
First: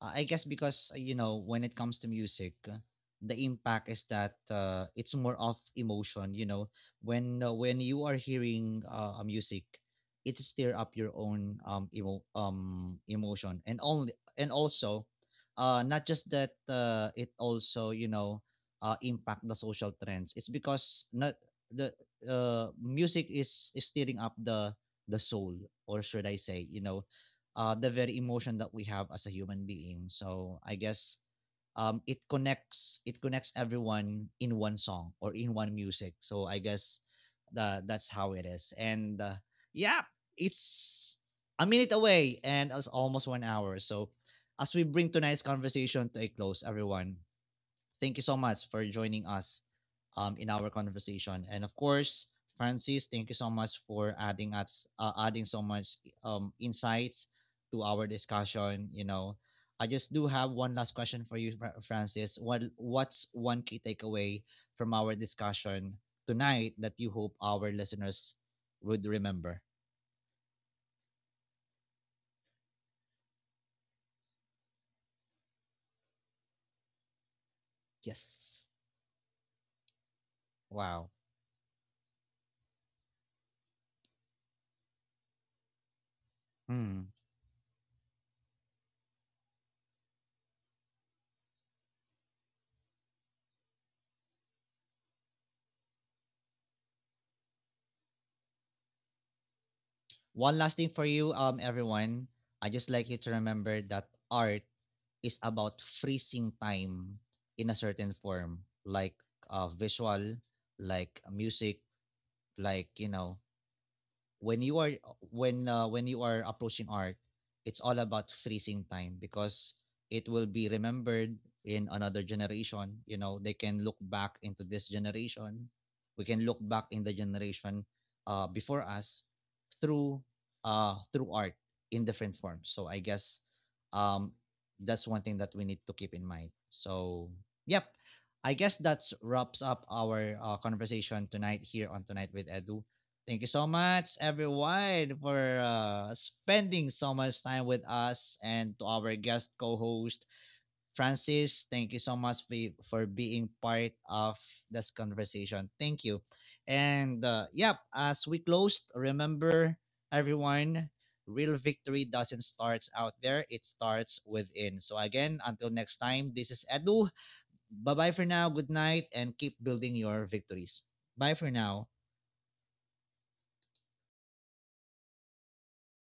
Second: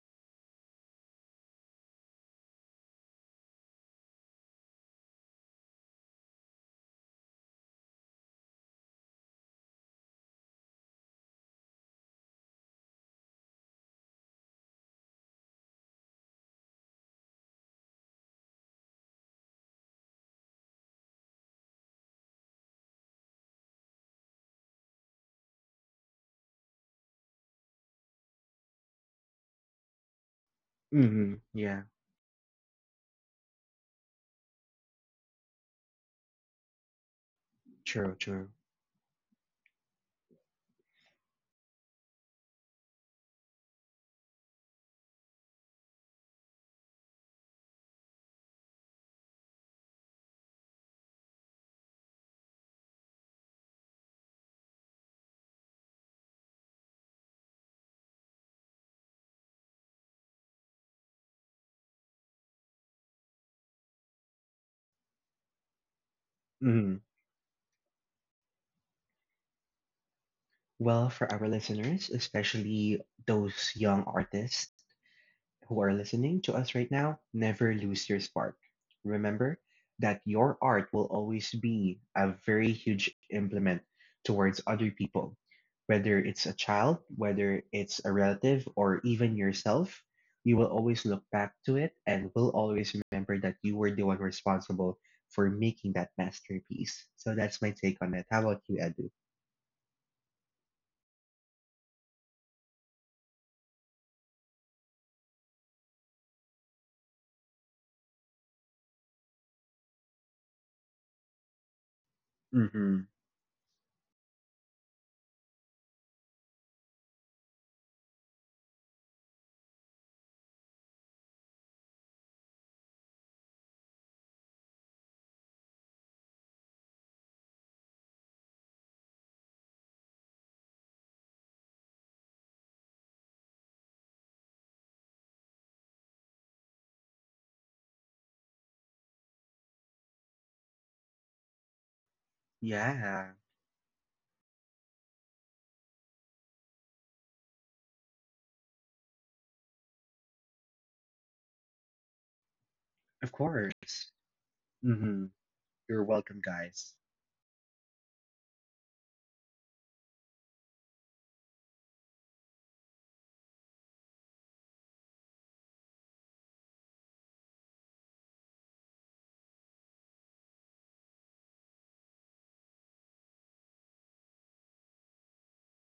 A: I guess, because, you know, when it comes to music, the impact is that, it's more of emotion. You know, when you are hearing a music, it stir up your own, emotion, and also, not just that, it also, you know, impact the social trends. It's because not the music is stirring up the soul, or should I say, you know, the very emotion that we have as a human being. So I guess,
B: Mm-hmm. Yeah,
A: it connects, it connects everyone in one song or in one music. So I guess that's
B: true,
A: how it
B: true.
A: is. And yeah, it's a minute away and it's almost 1 hour. So as we bring tonight's conversation to a close, everyone, thank you so much for joining us, in our conversation. And of course, Francis, thank you so much for adding so much, insights to our discussion. You know, I just do have one last question for you, Francis. What's one key takeaway from our discussion tonight that
B: Mm-hmm.
A: you hope our listeners would remember?
B: Well, for our listeners, especially those young artists who are listening to us right now, never lose your
A: Yes.
B: spark. Remember that your art
A: Wow.
B: will always be a very huge implement towards other people, whether it's a child,
A: Hmm.
B: whether it's a relative, or even yourself. You will always look back to it and will always remember that you were the one responsible for making that masterpiece. So that's my take on it. How about you, Edu?
A: One last thing for you, everyone. I just like you to remember that art is about freezing time in a certain form, like visual, like music, like,
B: Mm-hmm.
A: you know, when you are when you are approaching art, it's all about freezing time, because it will be remembered in another generation. You know, they can look back into this generation, we can look back in the generation before us, through through art, in different forms. So I guess, um, that's one thing that we need to keep in mind. So yep, I guess that wraps up our conversation tonight here on Tonight with Edu.
B: Yeah,
A: Thank you so much, everyone, for spending so much time with us, and to our guest co host, Francis. Thank you so much for
B: of
A: being
B: course.
A: part of this
B: Mm-hmm.
A: conversation. Thank
B: You're
A: you.
B: welcome, guys.
A: And yep, as we closed, remember, everyone, real victory doesn't start out there, it starts within. So, again, until next time, this is Edu. Bye bye for now. Good night and keep building your victories. Bye for now.